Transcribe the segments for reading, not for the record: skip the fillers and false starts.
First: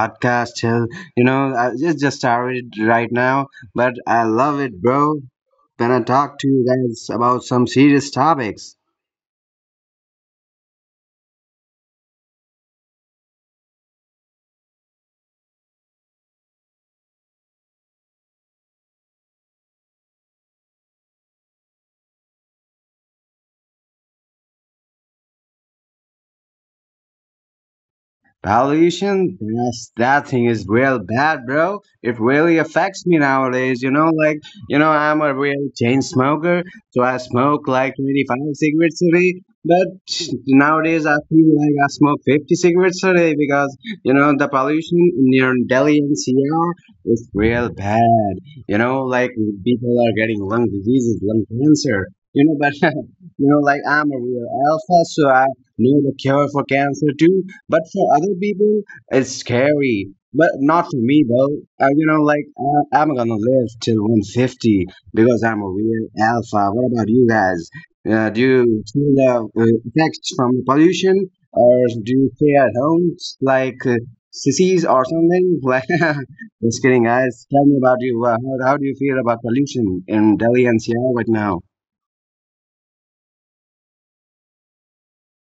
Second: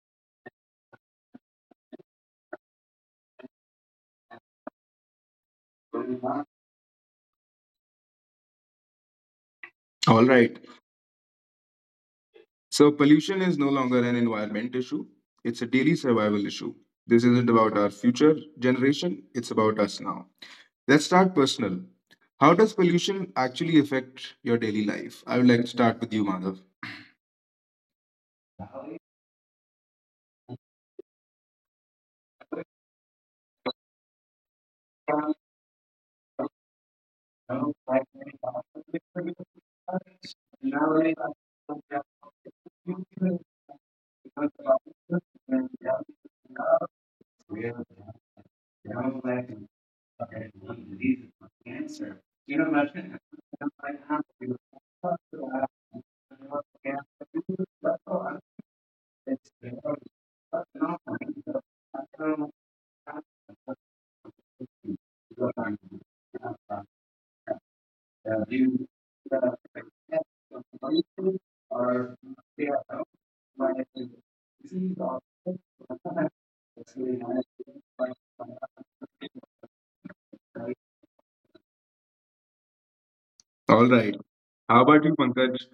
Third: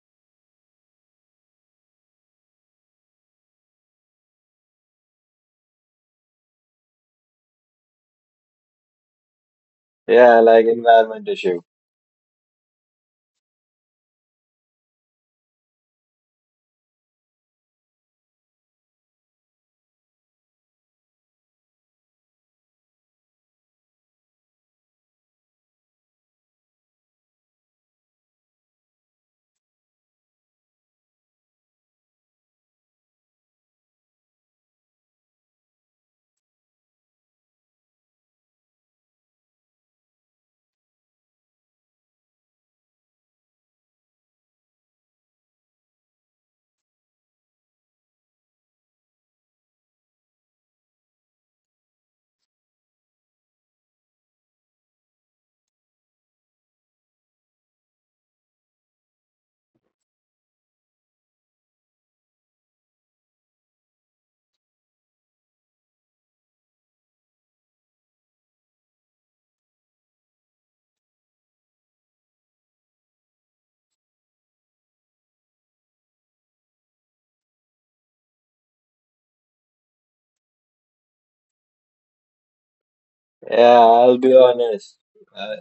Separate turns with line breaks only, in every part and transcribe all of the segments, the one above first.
podcast till, I it just started right now, but I love it, bro, when I talk to you guys about some serious topics.
All
Yeah,
right.
like environment issue.
So, pollution is no longer an environment issue, it's a daily survival issue. This isn't about our future generation, it's about us now. Let's start personal. How does pollution actually affect your daily life? I would like to start with you, Madhav.
Pollution, that thing is real bad, bro. It really affects me nowadays. I'm a real chain smoker, so I smoke like 25 cigarettes a day. But nowadays, I feel like I smoke 50 cigarettes a day because, you know, the pollution near Delhi NCR is real bad. You know, like, people are getting lung diseases, lung cancer. I'm a real alpha, so I know the cure for cancer too. But for other people, it's scary. But not for me though. I'm gonna live till 150 because I'm a real alpha. What about you guys? Do you feel the effects from the pollution, or do you stay at home like sissies or something? Like, just kidding, guys. Tell me about you. How do you feel about pollution in Delhi and Seattle right now?
All
Yeah,
right.
I'll be
How about
honest.
you, Pankaj?
Uh,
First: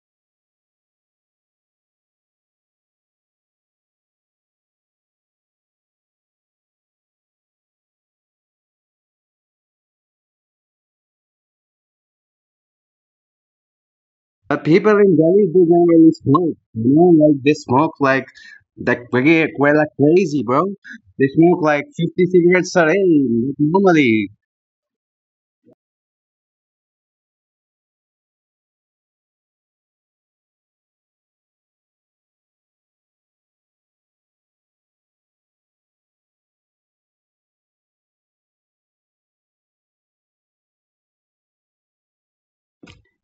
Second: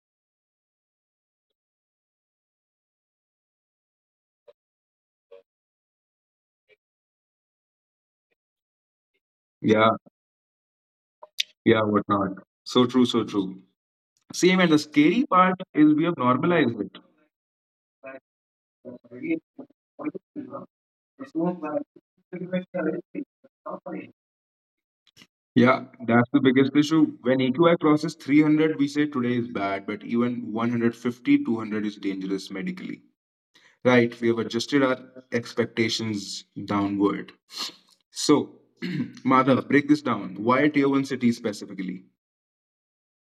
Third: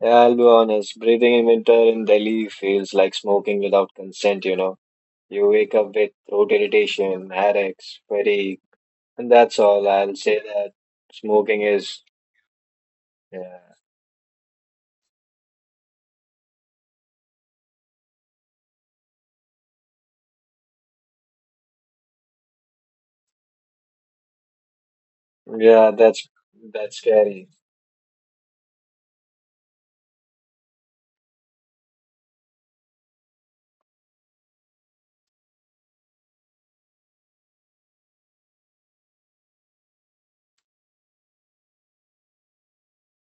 yeah, I'll be honest. Breathing in winter in Delhi feels like smoking without consent, you know. You wake up with throat irritation, headaches, fatigue, and that's all.
Yeah,
I'll say that smoking
yeah,
is,
whatnot. So true, so true.
yeah,
Same,
But
and the
people in
scary
Delhi,
part
they
is we
generally
have
smoke.
normalized
You know, like they smoke like that like crazy, bro. They smoke like 50 cigarettes a
it.
day, like normally.
Yeah,
yeah, that's
that's the biggest
that's
issue. When
scary.
EQI crosses 300, we say today is bad, but even 150, 200 is dangerous medically. Right, we have adjusted our expectations downward. So, Madhav, break this down. Why tier one cities specifically?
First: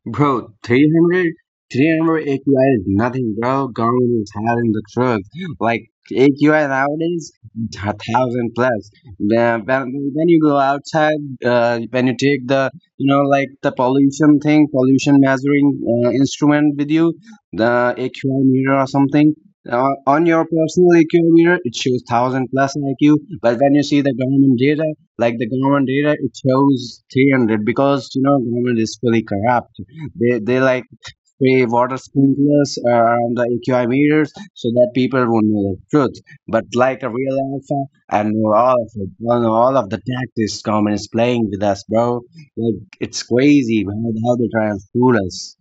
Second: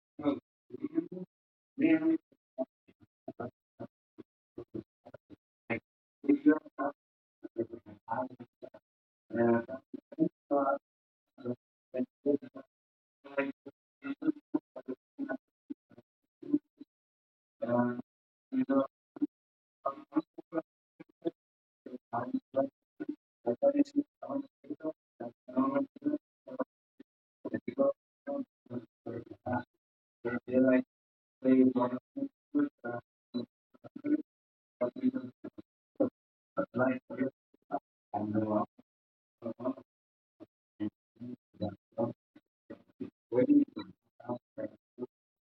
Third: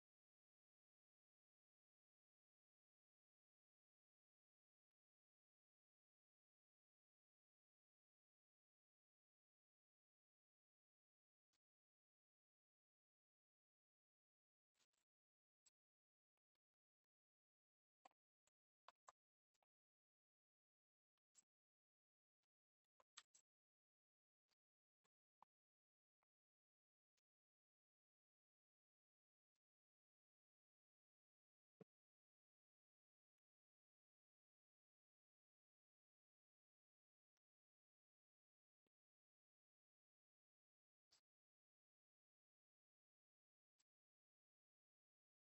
Bro, 300 AQI is nothing, bro. Government is having the truth. Like, AQI nowadays, a thousand plus. Yeah, when you go outside, when you take the, you know, like the pollution thing, pollution measuring instrument with you, the AQI meter or something, on your personal AQI meter, it shows thousand plus IQ. But when you see the government data, like the government data, it shows 300 because, you know, government is fully corrupt. They they like spray water sprinklers around the AQI meters so that people would know the truth. But like a real alpha, I know all of it. I know all of the tactics government is playing with us, bro. Like it's crazy how they try and fool us.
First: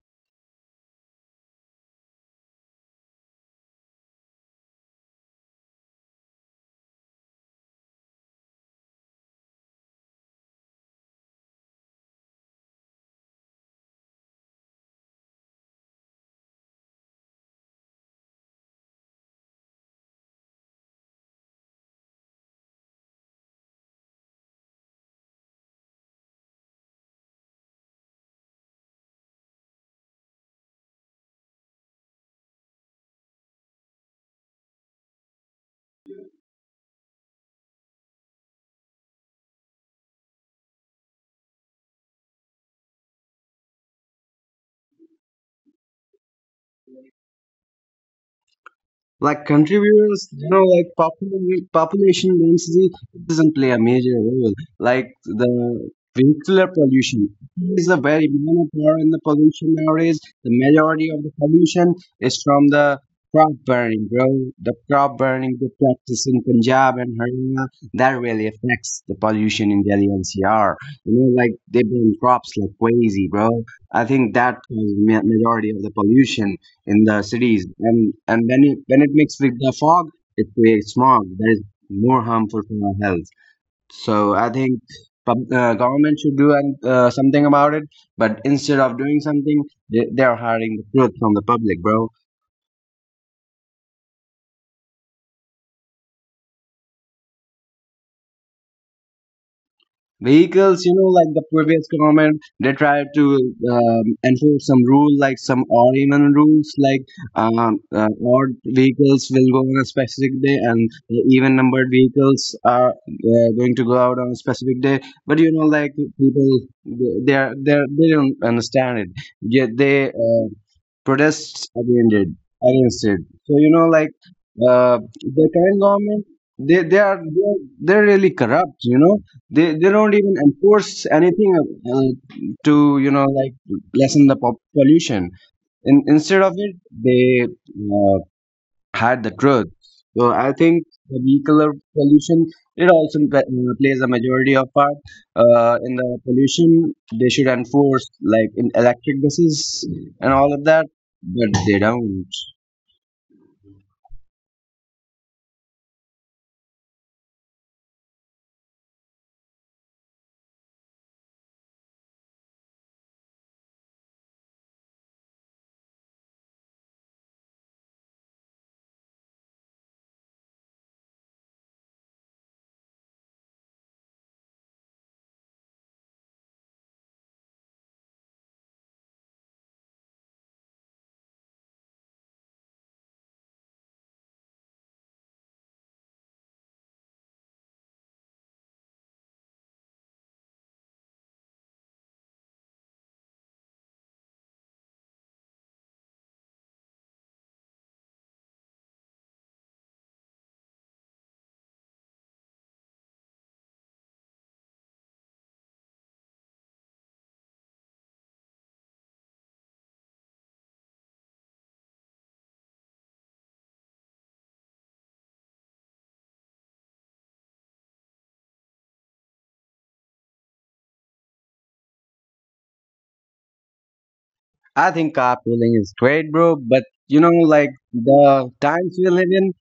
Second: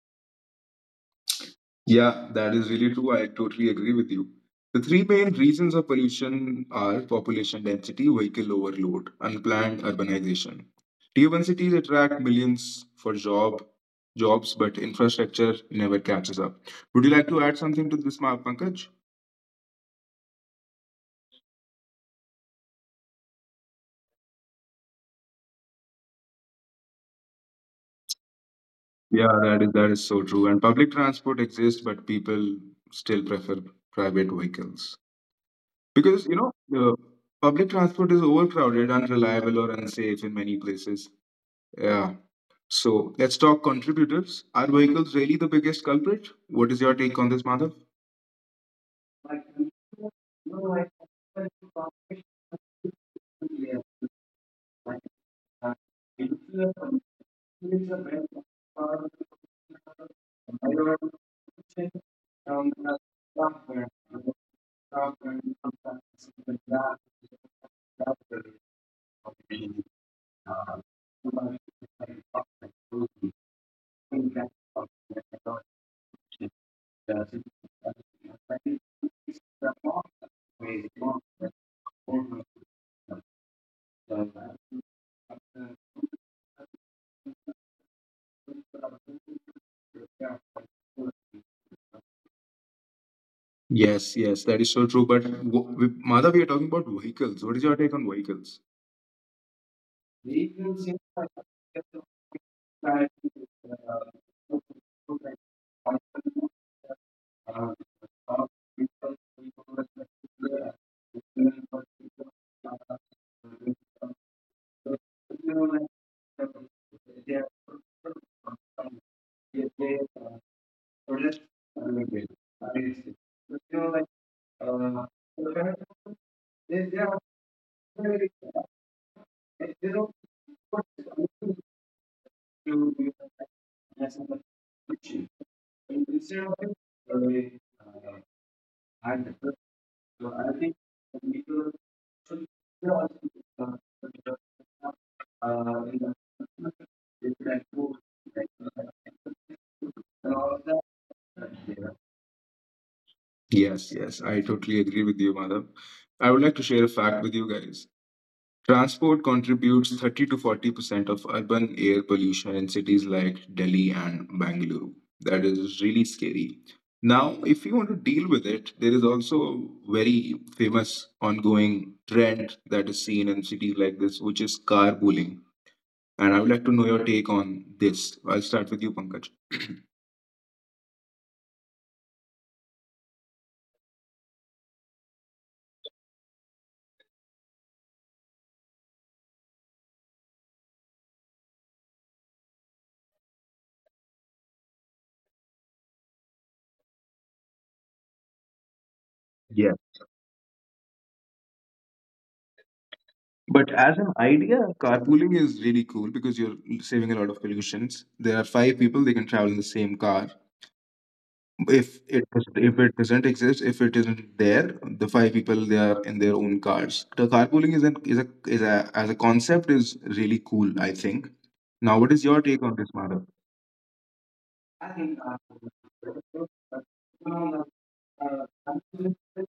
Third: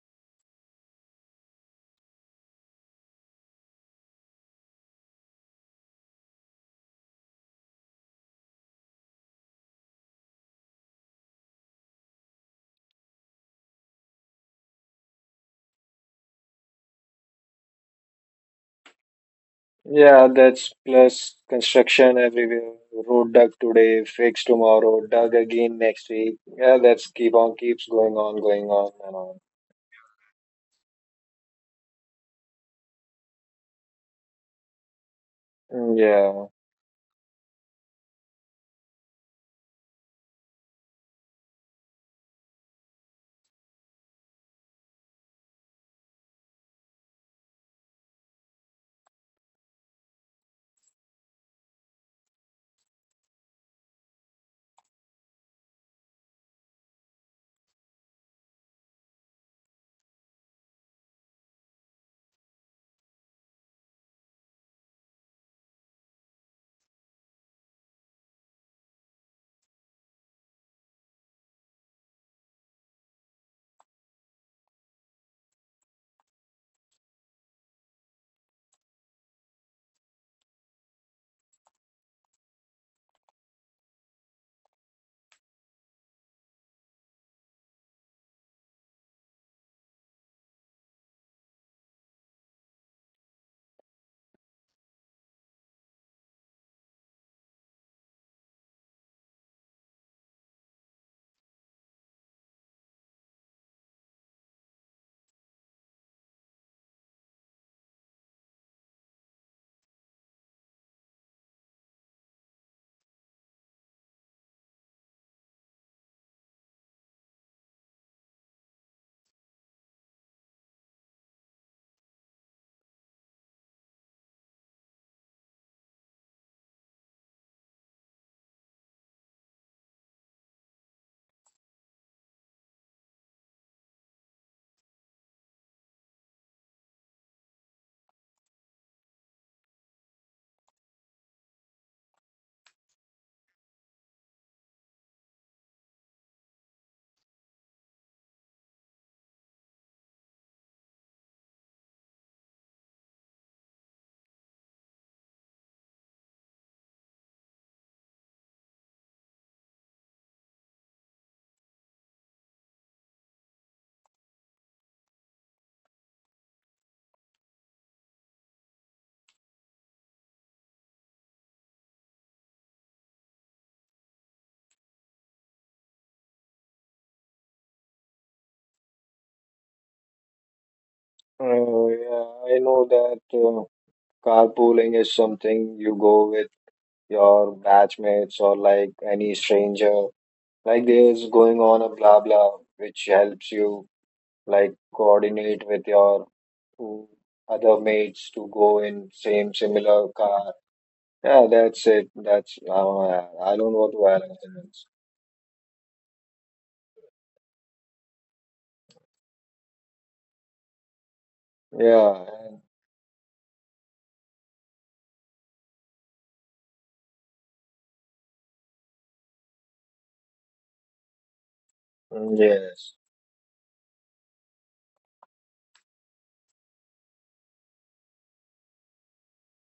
Yeah, that is really true. I totally agree with you. The three main reasons of pollution are population density, vehicle overload, unplanned urbanization. Tier 1 cities attract millions for jobs, but infrastructure never catches up. Would you like to add something to this, Pankaj?
Yeah, that's plus construction everywhere. Road dug today, fix tomorrow, dug again next week. Yeah, that's keep on keeps going on, going on and
Yeah,
on.
that is that is so true. And public transport exists, but people still prefer private vehicles
Mm,
because you
yeah,
know the public transport is overcrowded, unreliable, or unsafe in many places. Yeah, so let's talk contributors. Are vehicles really the biggest culprit? What is your take on this, Madhav?
Like contributors, you know, like population density doesn't play a major role. Like the vehicular pollution is a very minor part in the pollution nowadays. The majority of the pollution is from the crop burning, bro. The crop burning, the practice in Punjab and Haryana, that really affects the pollution in Delhi NCR. You know, like they burn crops like crazy, bro. I think that is majority of the pollution in the cities, and when it mixes with the fog, it creates smog that is more harmful for our health. So I think government should do something about it, but instead of doing something, they are hiding the truth from the public, bro.
Yes, yes, that is so true. But with Madhav, we are talking about vehicles. What is your take on vehicles?
Vehicles, you know, like the previous government, they tried to enforce some rule, like some or even rules like um, uh, odd vehicles will go on a specific day and the even numbered vehicles are going to go out on a specific day, but you know, like people, they don't understand it yet. They protests against it against it. So you know, like uh, the current government, they they are they're, they're really corrupt, you know. They they don't even enforce anything to lessen the pollution. In, instead of it, they hide the truth. So I think the vehicular pollution, it also plays a majority of part in the pollution. They should enforce like in electric buses and all of that, but they don't.
Yes, yes, I totally agree with you, Madhav. I would like to share a fact with you guys. Transport contributes 30 to 40% of urban air pollution in cities like Delhi and Bangalore. That is really scary. Now, if you want to deal with it, there is also a very famous ongoing trend that is seen in cities like this, which is carpooling. And I would like to know your take on this. I'll start with you, Pankaj.
yeah, I know that carpooling is something you go with your batchmates or like any stranger. Like there's going on a blah blah, which helps you like coordinate with your mm, other mates to go in same
Yeah.
similar car. Yeah, that's it. That's I
But
don't want
as
to
an
add anything
idea,
else.
carpooling is really cool because you're saving a lot of pollutions. There are five people, they can travel in the same car. if
Yeah,
it
and-
if it doesn't exist, if it isn't there, the five people, they are in their own cars. The carpooling is an is a as a concept is really cool, I think. Now what is
mm,
your take on
yes,
this matter?
I think carpooling is great, bro. But you know, like the times we live in,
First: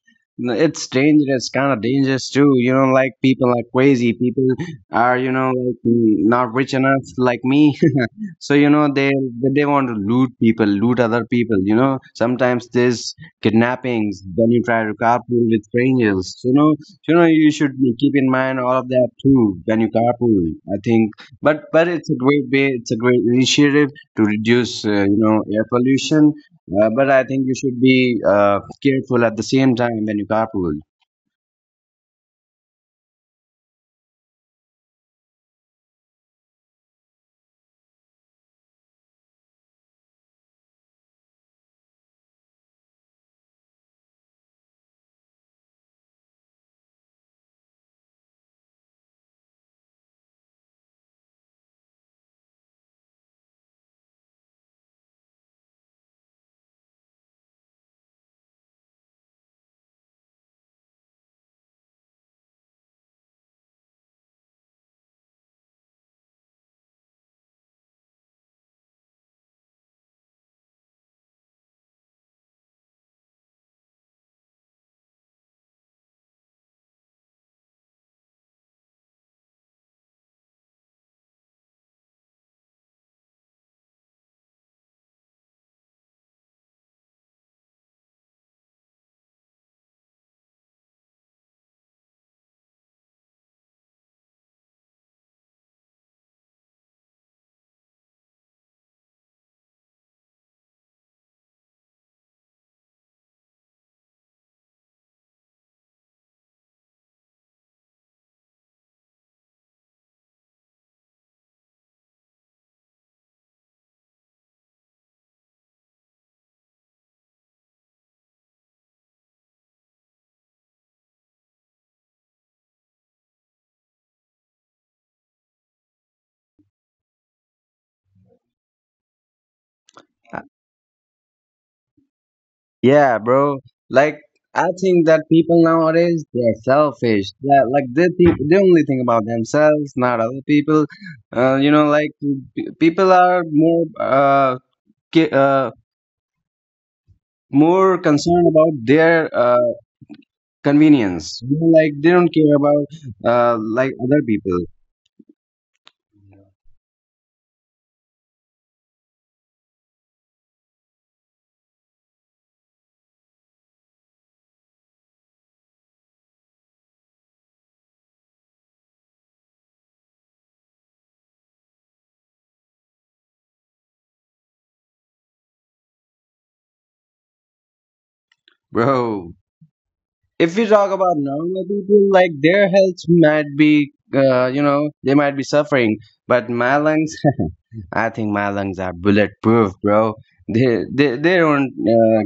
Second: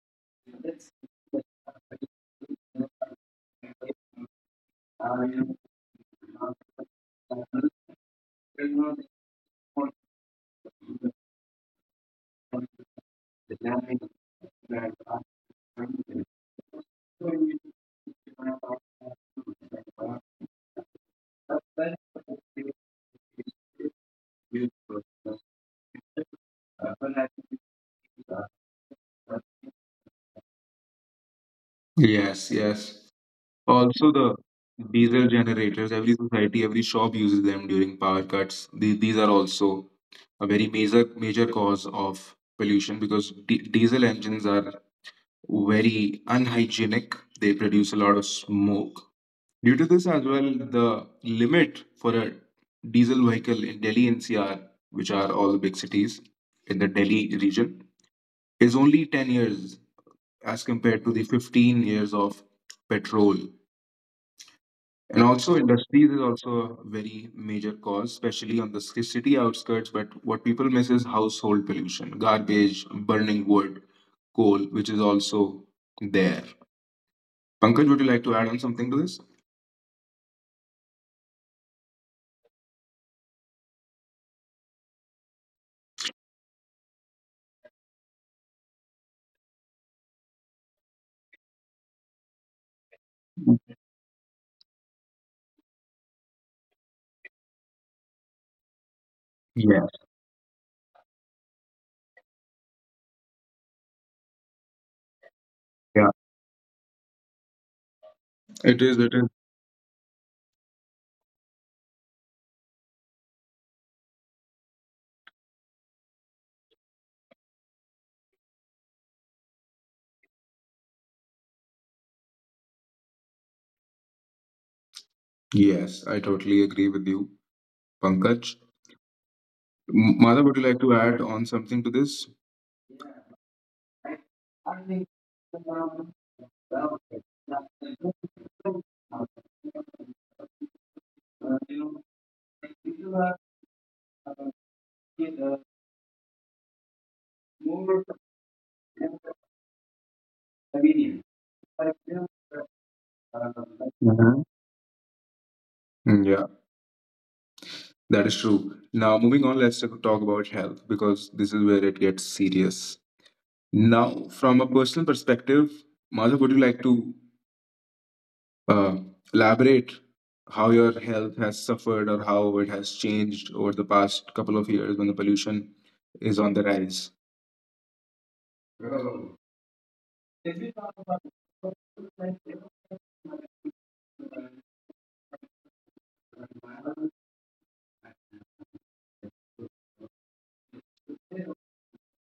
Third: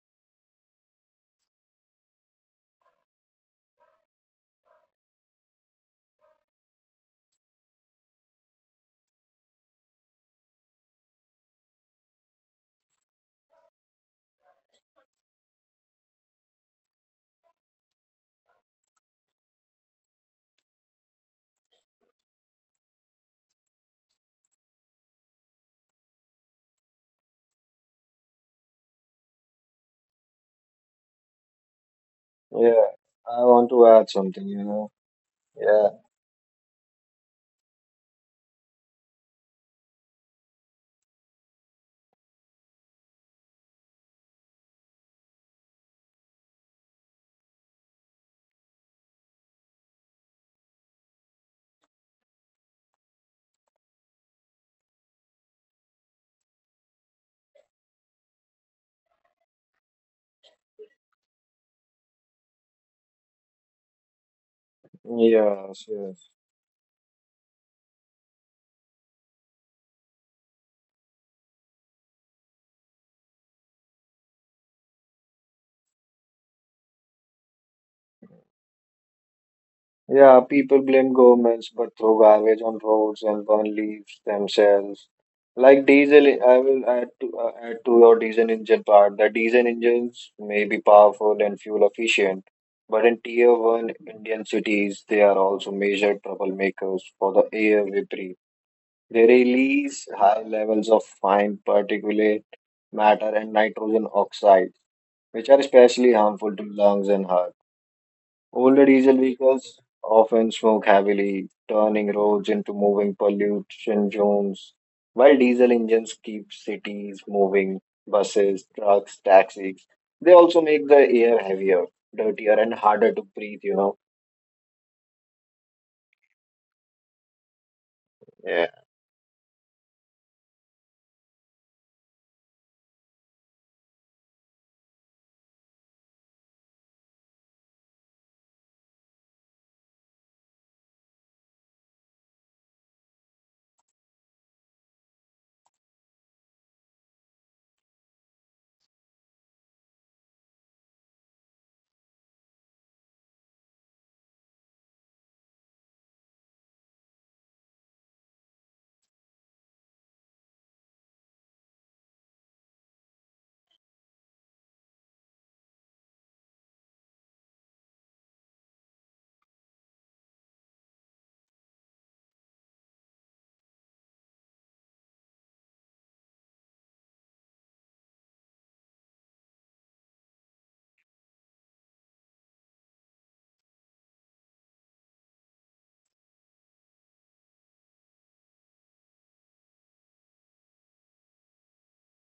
it's dangerous, kind of dangerous too. You know, like people are crazy. People are, you know, like not rich enough, like me. So you know, they want to loot people, loot other people. You know, sometimes there's kidnappings. Then you try to carpool with strangers. You know, you should keep in mind all of that too when you carpool. I think, but it's a great way. It's a great initiative to reduce you know, air pollution. But I think you should be careful at the same time when you carpool.
Yes, yes,
yeah. I want to add
also the
something, you know.
diesel
Yeah,
generators, every society, every shop uses them during power cuts. These are also a very major cause of pollution because diesel engines are very unhygienic, they produce a lot of smoke. Due to this as well, the limit for a diesel vehicle in Delhi NCR, which are all the big cities in the Delhi region, is only 10 years as compared to the 15 years of petrol. And also,
yes,
industries is
yes.
also a very major cause, especially on the city outskirts. But what people miss is household pollution, garbage, burning wood, coal, which is also there. Pankaj, would you like to add on something to this?
Yeah, people blame governments but throw garbage on roads and burn leaves themselves. Like diesel, I will add to add to your diesel engine part. The diesel engines may be powerful and fuel efficient, but in tier one Indian cities, they are also major troublemakers for the air we breathe. They
Yeah,
release high levels of fine particulate matter and nitrogen oxides, which are
yeah.
especially harmful to lungs and heart.
It
Older
is.
diesel vehicles often smoke heavily, turning roads into moving pollution zones, while diesel engines keep cities moving, buses, trucks, taxis. They also make the air heavier, dirtier, and harder to breathe.
Yes, I totally agree with you, Pankaj.
Yeah.
Madhav, would you like to add on something to this?
Yeah, bro. Like, I think that people nowadays, they're selfish. Yeah, like they think, they only think about themselves, not other people. Uh, you know, like People are more ca- uh more concerned about their convenience. You know, like they don't care about other
Mhm.
people,
Mm, yeah, that is true. Now, moving on, let's talk about health because this is where it gets serious. Now, from a personal perspective, Madhav, would you like to uh, elaborate how your health has suffered or how it has changed over the past couple of years when the pollution is on the rise?
bro. If we talk about normal people, like their health might be you know, they might be suffering, but Malang, I think my lungs are bulletproof, bro. They don't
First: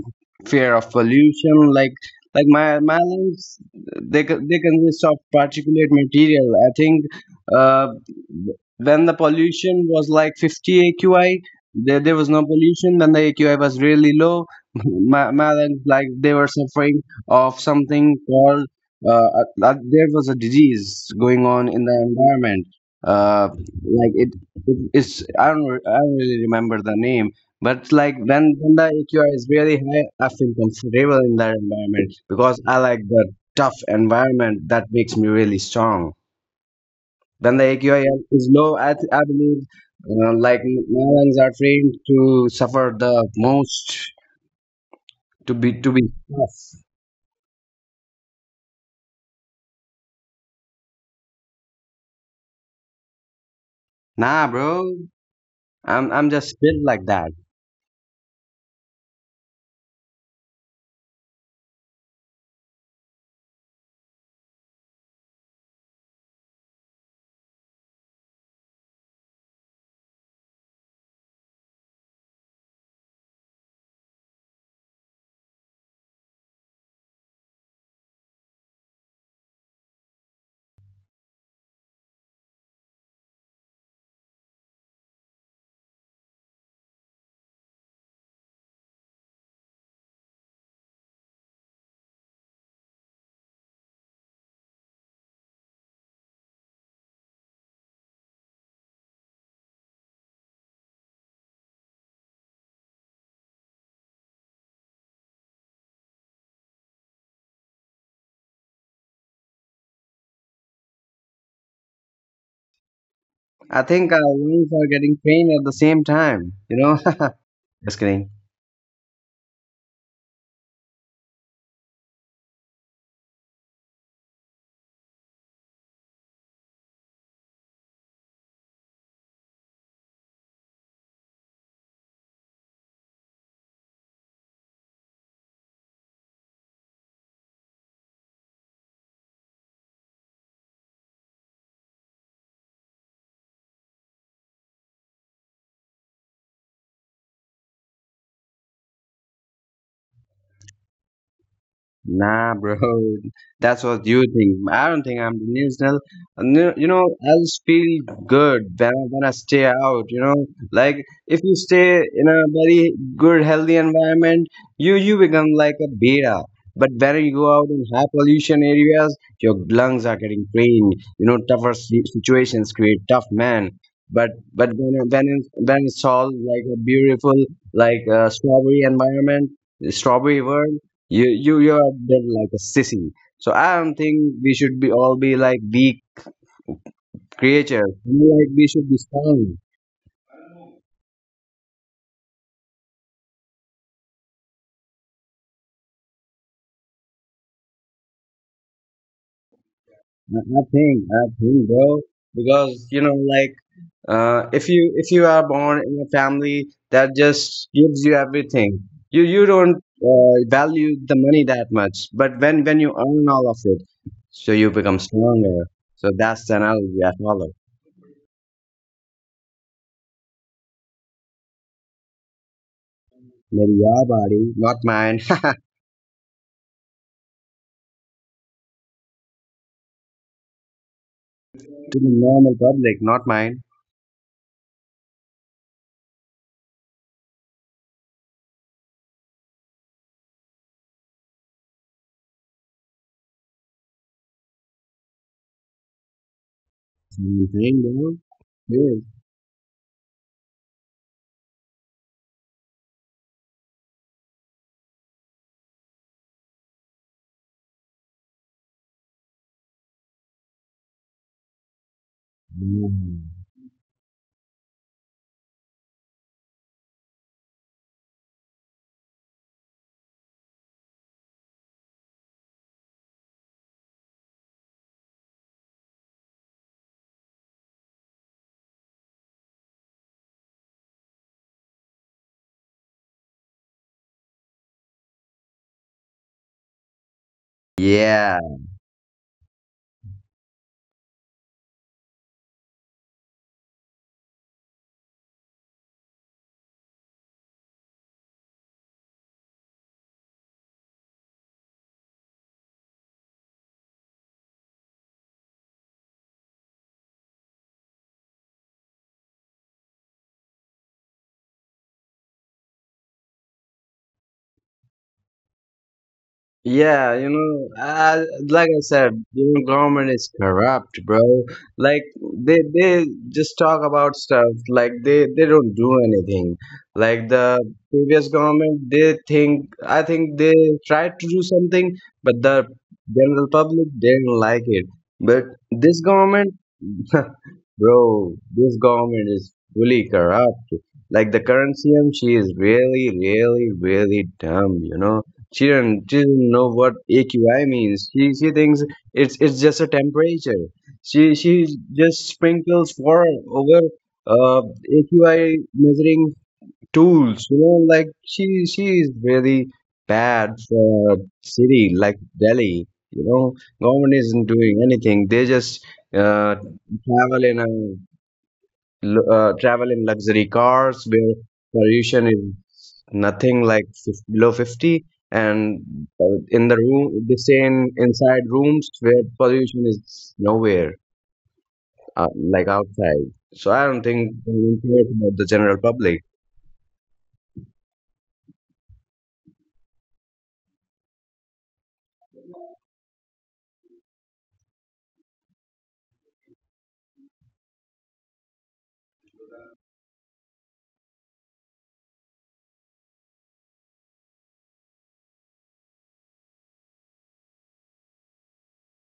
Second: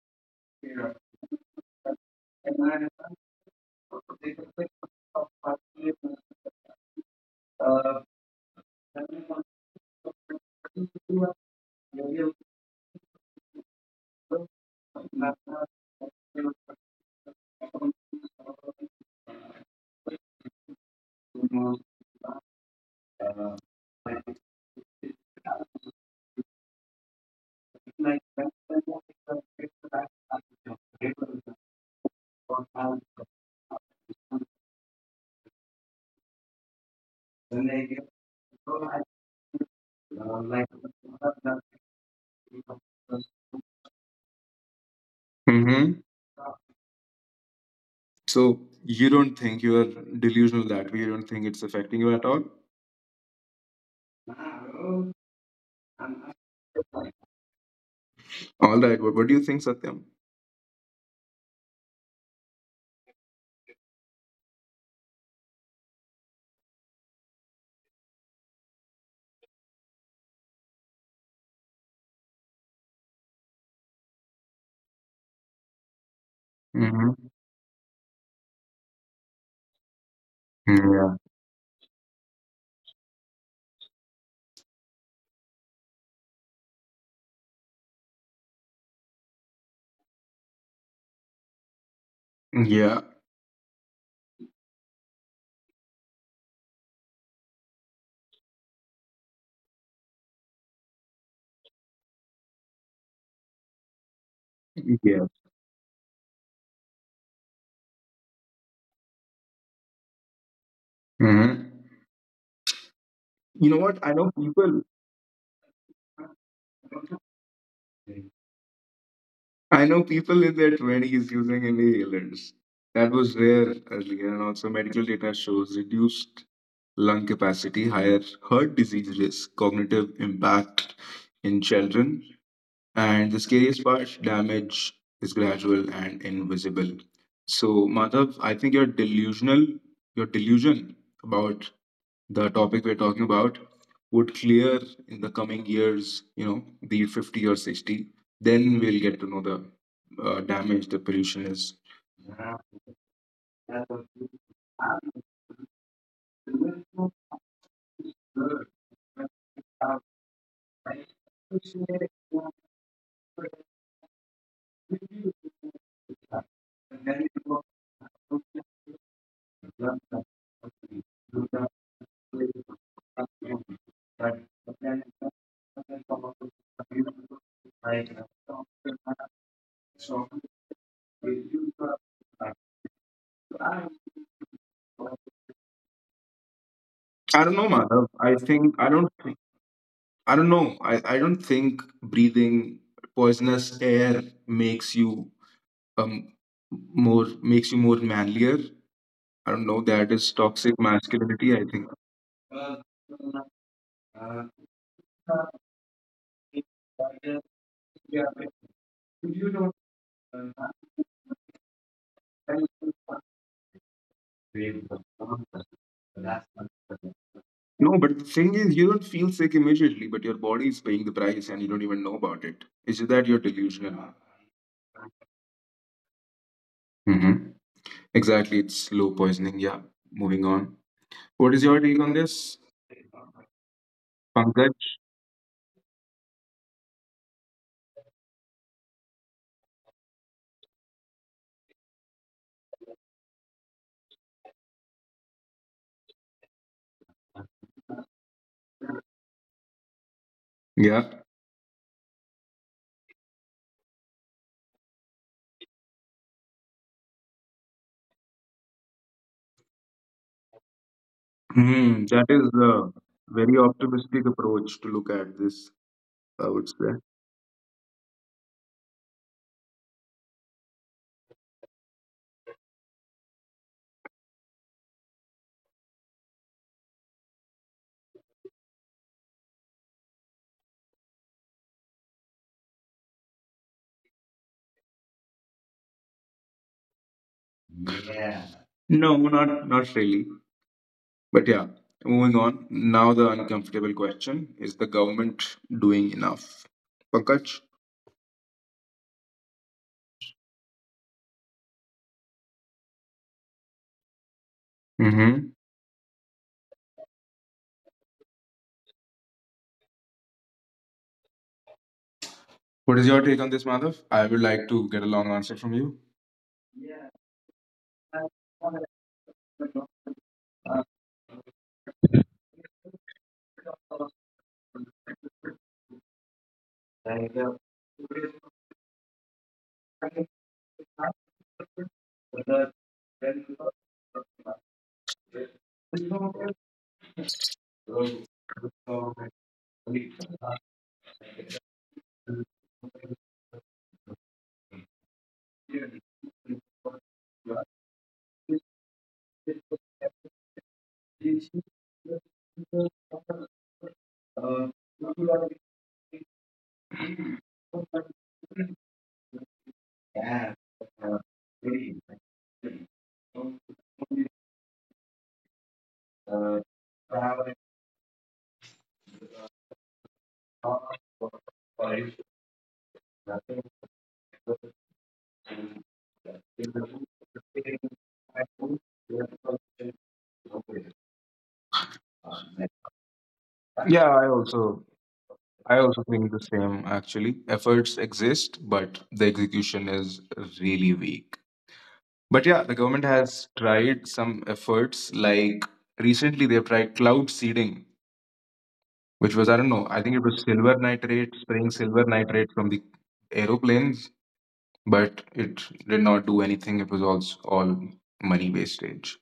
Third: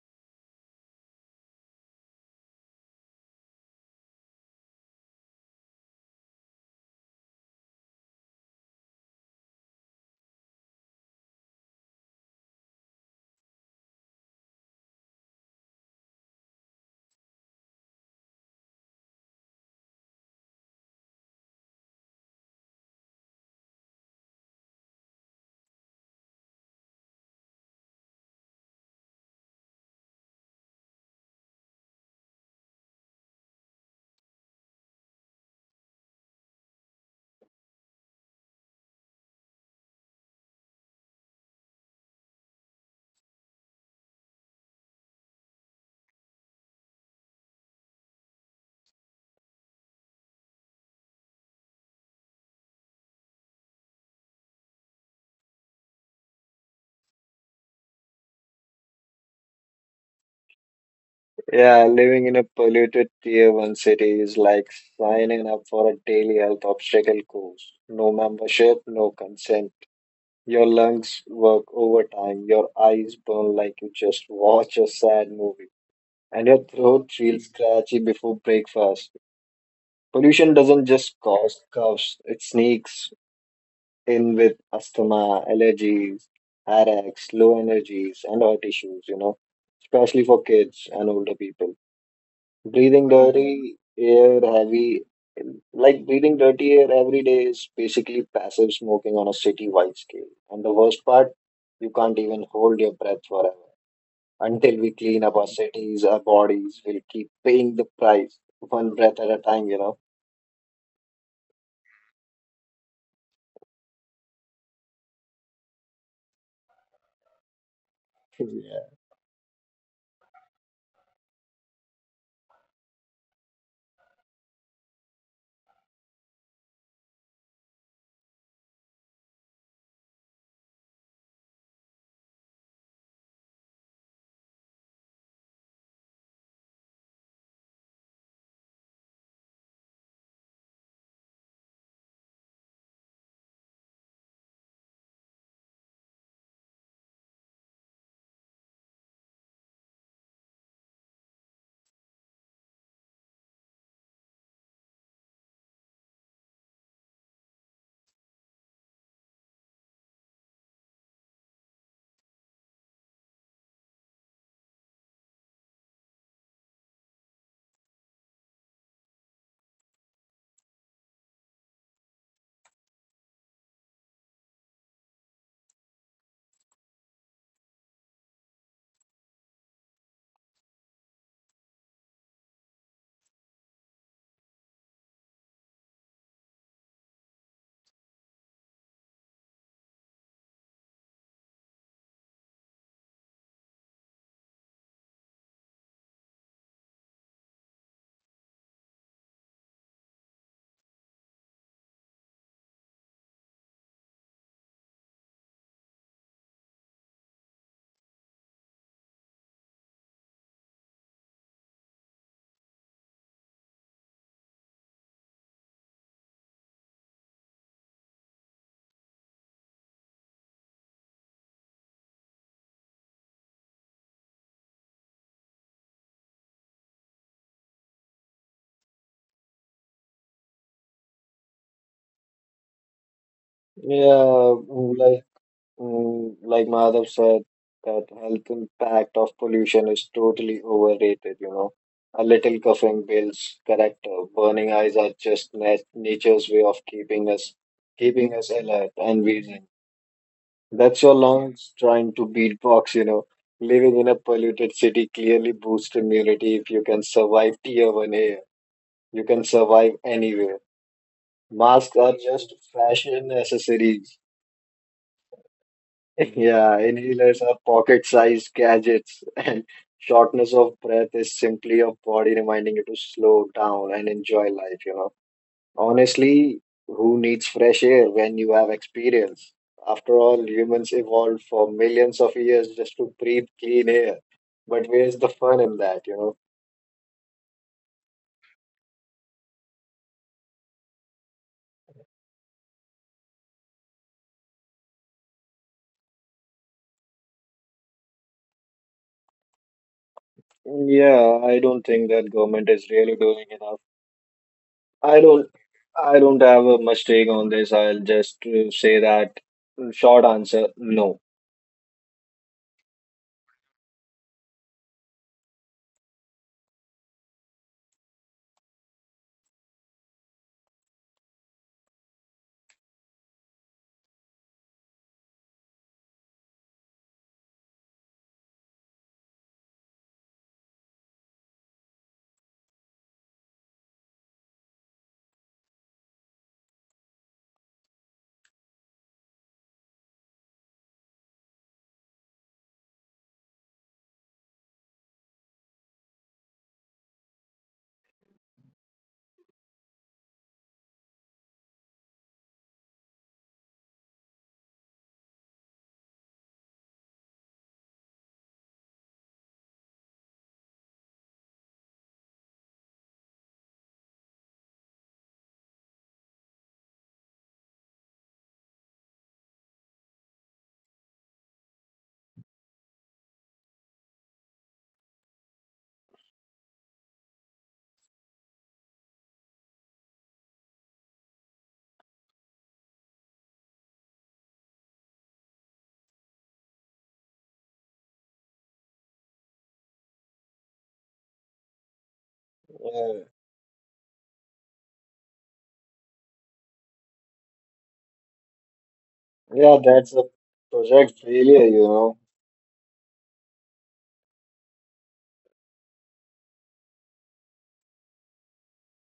fear of pollution like my my lungs. They consist of particulate material. I think uh, when the pollution was like 50 AQI, there was no pollution. When the AQI was really low, my lungs, like they were suffering of something called there was a disease going on in the environment, uh, like it it's I don't really remember the name, but like when the AQR is really high, I feel comfortable in that environment because I like the tough environment that makes me really strong. When the AQI is low, I believe my lungs are trained to suffer the most, to
Hmm.
be tough.
So, you don't think you are delusional that way, you don't think it's affecting you at all?
Nah, bro, I'm just built like that.
All right. What do you think, Satyam?
Yeah, living in a polluted tier one city is like signing up for a daily health obstacle course. No membership, no consent. Your lungs work overtime, your eyes burn like you just watch a sad movie, and your throat
Hmm.
feels scratchy before breakfast. Pollution doesn't
Yeah.
just cause coughs, it sneaks in with asthma, allergies, headaches, low energies, and heart issues, especially for kids and older people.
Yeah.
Breathing dirty air heavy, like breathing dirty air every day is basically passive smoking on a city-wide scale. And the worst part, you can't even hold your breath forever. Until we clean
Yeah.
up our cities, our bodies will keep paying the price, one breath at a time.
Hmm. You know
I
what?
think our lungs are getting trained at the same time, you know. Just kidding.
Yeah.
I know people in their twenties using inhalers. That was rare earlier, and also medical data shows reduced lung capacity, higher heart disease risk, cognitive impact in children, and the scariest part, damage is gradual and invisible. So, Madhav, I think you're delusional. Your delusion about the topic we're talking about would clear in the coming years, you know, be 50 or 60, then we'll get to know the damage the pollution is.
Nah, bro, that's what you think. I don't think I'm delusional. And you know, I just feel good when I stay out. You know, like if you stay in a very good, healthy environment, you become like a beta. But when you go out in high pollution areas, your lungs are getting drained. You know, tougher situations create tough man. But when when it's all like a beautiful like strawberry environment, strawberry world. You are dead like a sissy. So I don't think we should be all be like weak
I don't know,
creatures.
Madhav. I
Like we
think I
should be
don't.
strong.
I don't know. I don't think breathing poisonous air makes you um more manlier. I don't know. That is toxic
I
masculinity.
think,
I think.
bro, because you know, like uh, if you are born in a family that just gives you everything. You don't value the money that much. But when you earn all of it, so you become stronger. So that's the analogy I follow.
No, but the thing is, you don't feel sick immediately, but your body is paying the price, and you don't even know about it. It's just that you're
Maybe your
delusional.
body, not mine.
Mm-hmm. Exactly, it's low poisoning. Yeah, moving on. What is your
To
take
the
on
normal
this,
public, not mine.
Yeah,
Pankaj?
like mm, like Madhav said, that health impact of pollution is totally overrated. A little coughing builds character. Burning eyes are just nature's way of keeping us
Anything, bro?
keeping us alert
Good.
and breathing. That's
Yeah,
your lungs trying to beatbox. Living in a polluted city clearly boosts immunity if you can survive tier one air. You can survive anywhere. Masks
hmm,
are
that is
just
a
Mm.
fashion
very
accessories.
optimistic approach to look at this. I would
Yeah,
say
inhalers are pocket-sized gadgets, and shortness of breath is simply your body reminding you to slow down and enjoy life. Honestly, who needs fresh air when you have experience? After all, humans evolved for millions of years just to breathe clean air. But where's the fun in that?
Yeah,
no, not really. But yeah, moving on. Now the uncomfortable question is: the government doing enough? Pankaj.
Yeah, I don't think that government is really doing enough. I
Mm-hmm.
don't I don't have a much take on this. I'll just say that mm, short answer, no.
What is your take on this, Madhav? I would like to get a long answer from you.
yeah, you know, like I said, you know, government is corrupt, bro. Like, they just talk about stuff, like they don't do anything. Like the previous government, they think I think they tried to do something, but the general public didn't like it. But this government, bro, this government is fully corrupt. Like the current CM, she is really, really, really dumb, you know. She doesn't know what AQI means. She thinks it's just a temperature. She just sprinkles water over uh AQI measuring tools. You know, like she is very bad for a city like Delhi. You know, government isn't doing anything. They just uh, travel in a travel in luxury cars where pollution is nothing, like below 50, and in the room, the same, inside rooms where pollution is nowhere, like outside. So I
Yeah,
don't
I
think they
also
care about the
I
general
also
public.
think the same, actually. Efforts exist, but the execution is really weak. But yeah, the government
Yeah,
has tried some efforts, like recently they've tried cloud seeding, which was, I don't
yeah,
know, I think
that's
it
a
was silver
project
nitrate, spraying
failure, you
silver
know.
nitrate from the aeroplanes, but it did not do anything. It was also all money wastage.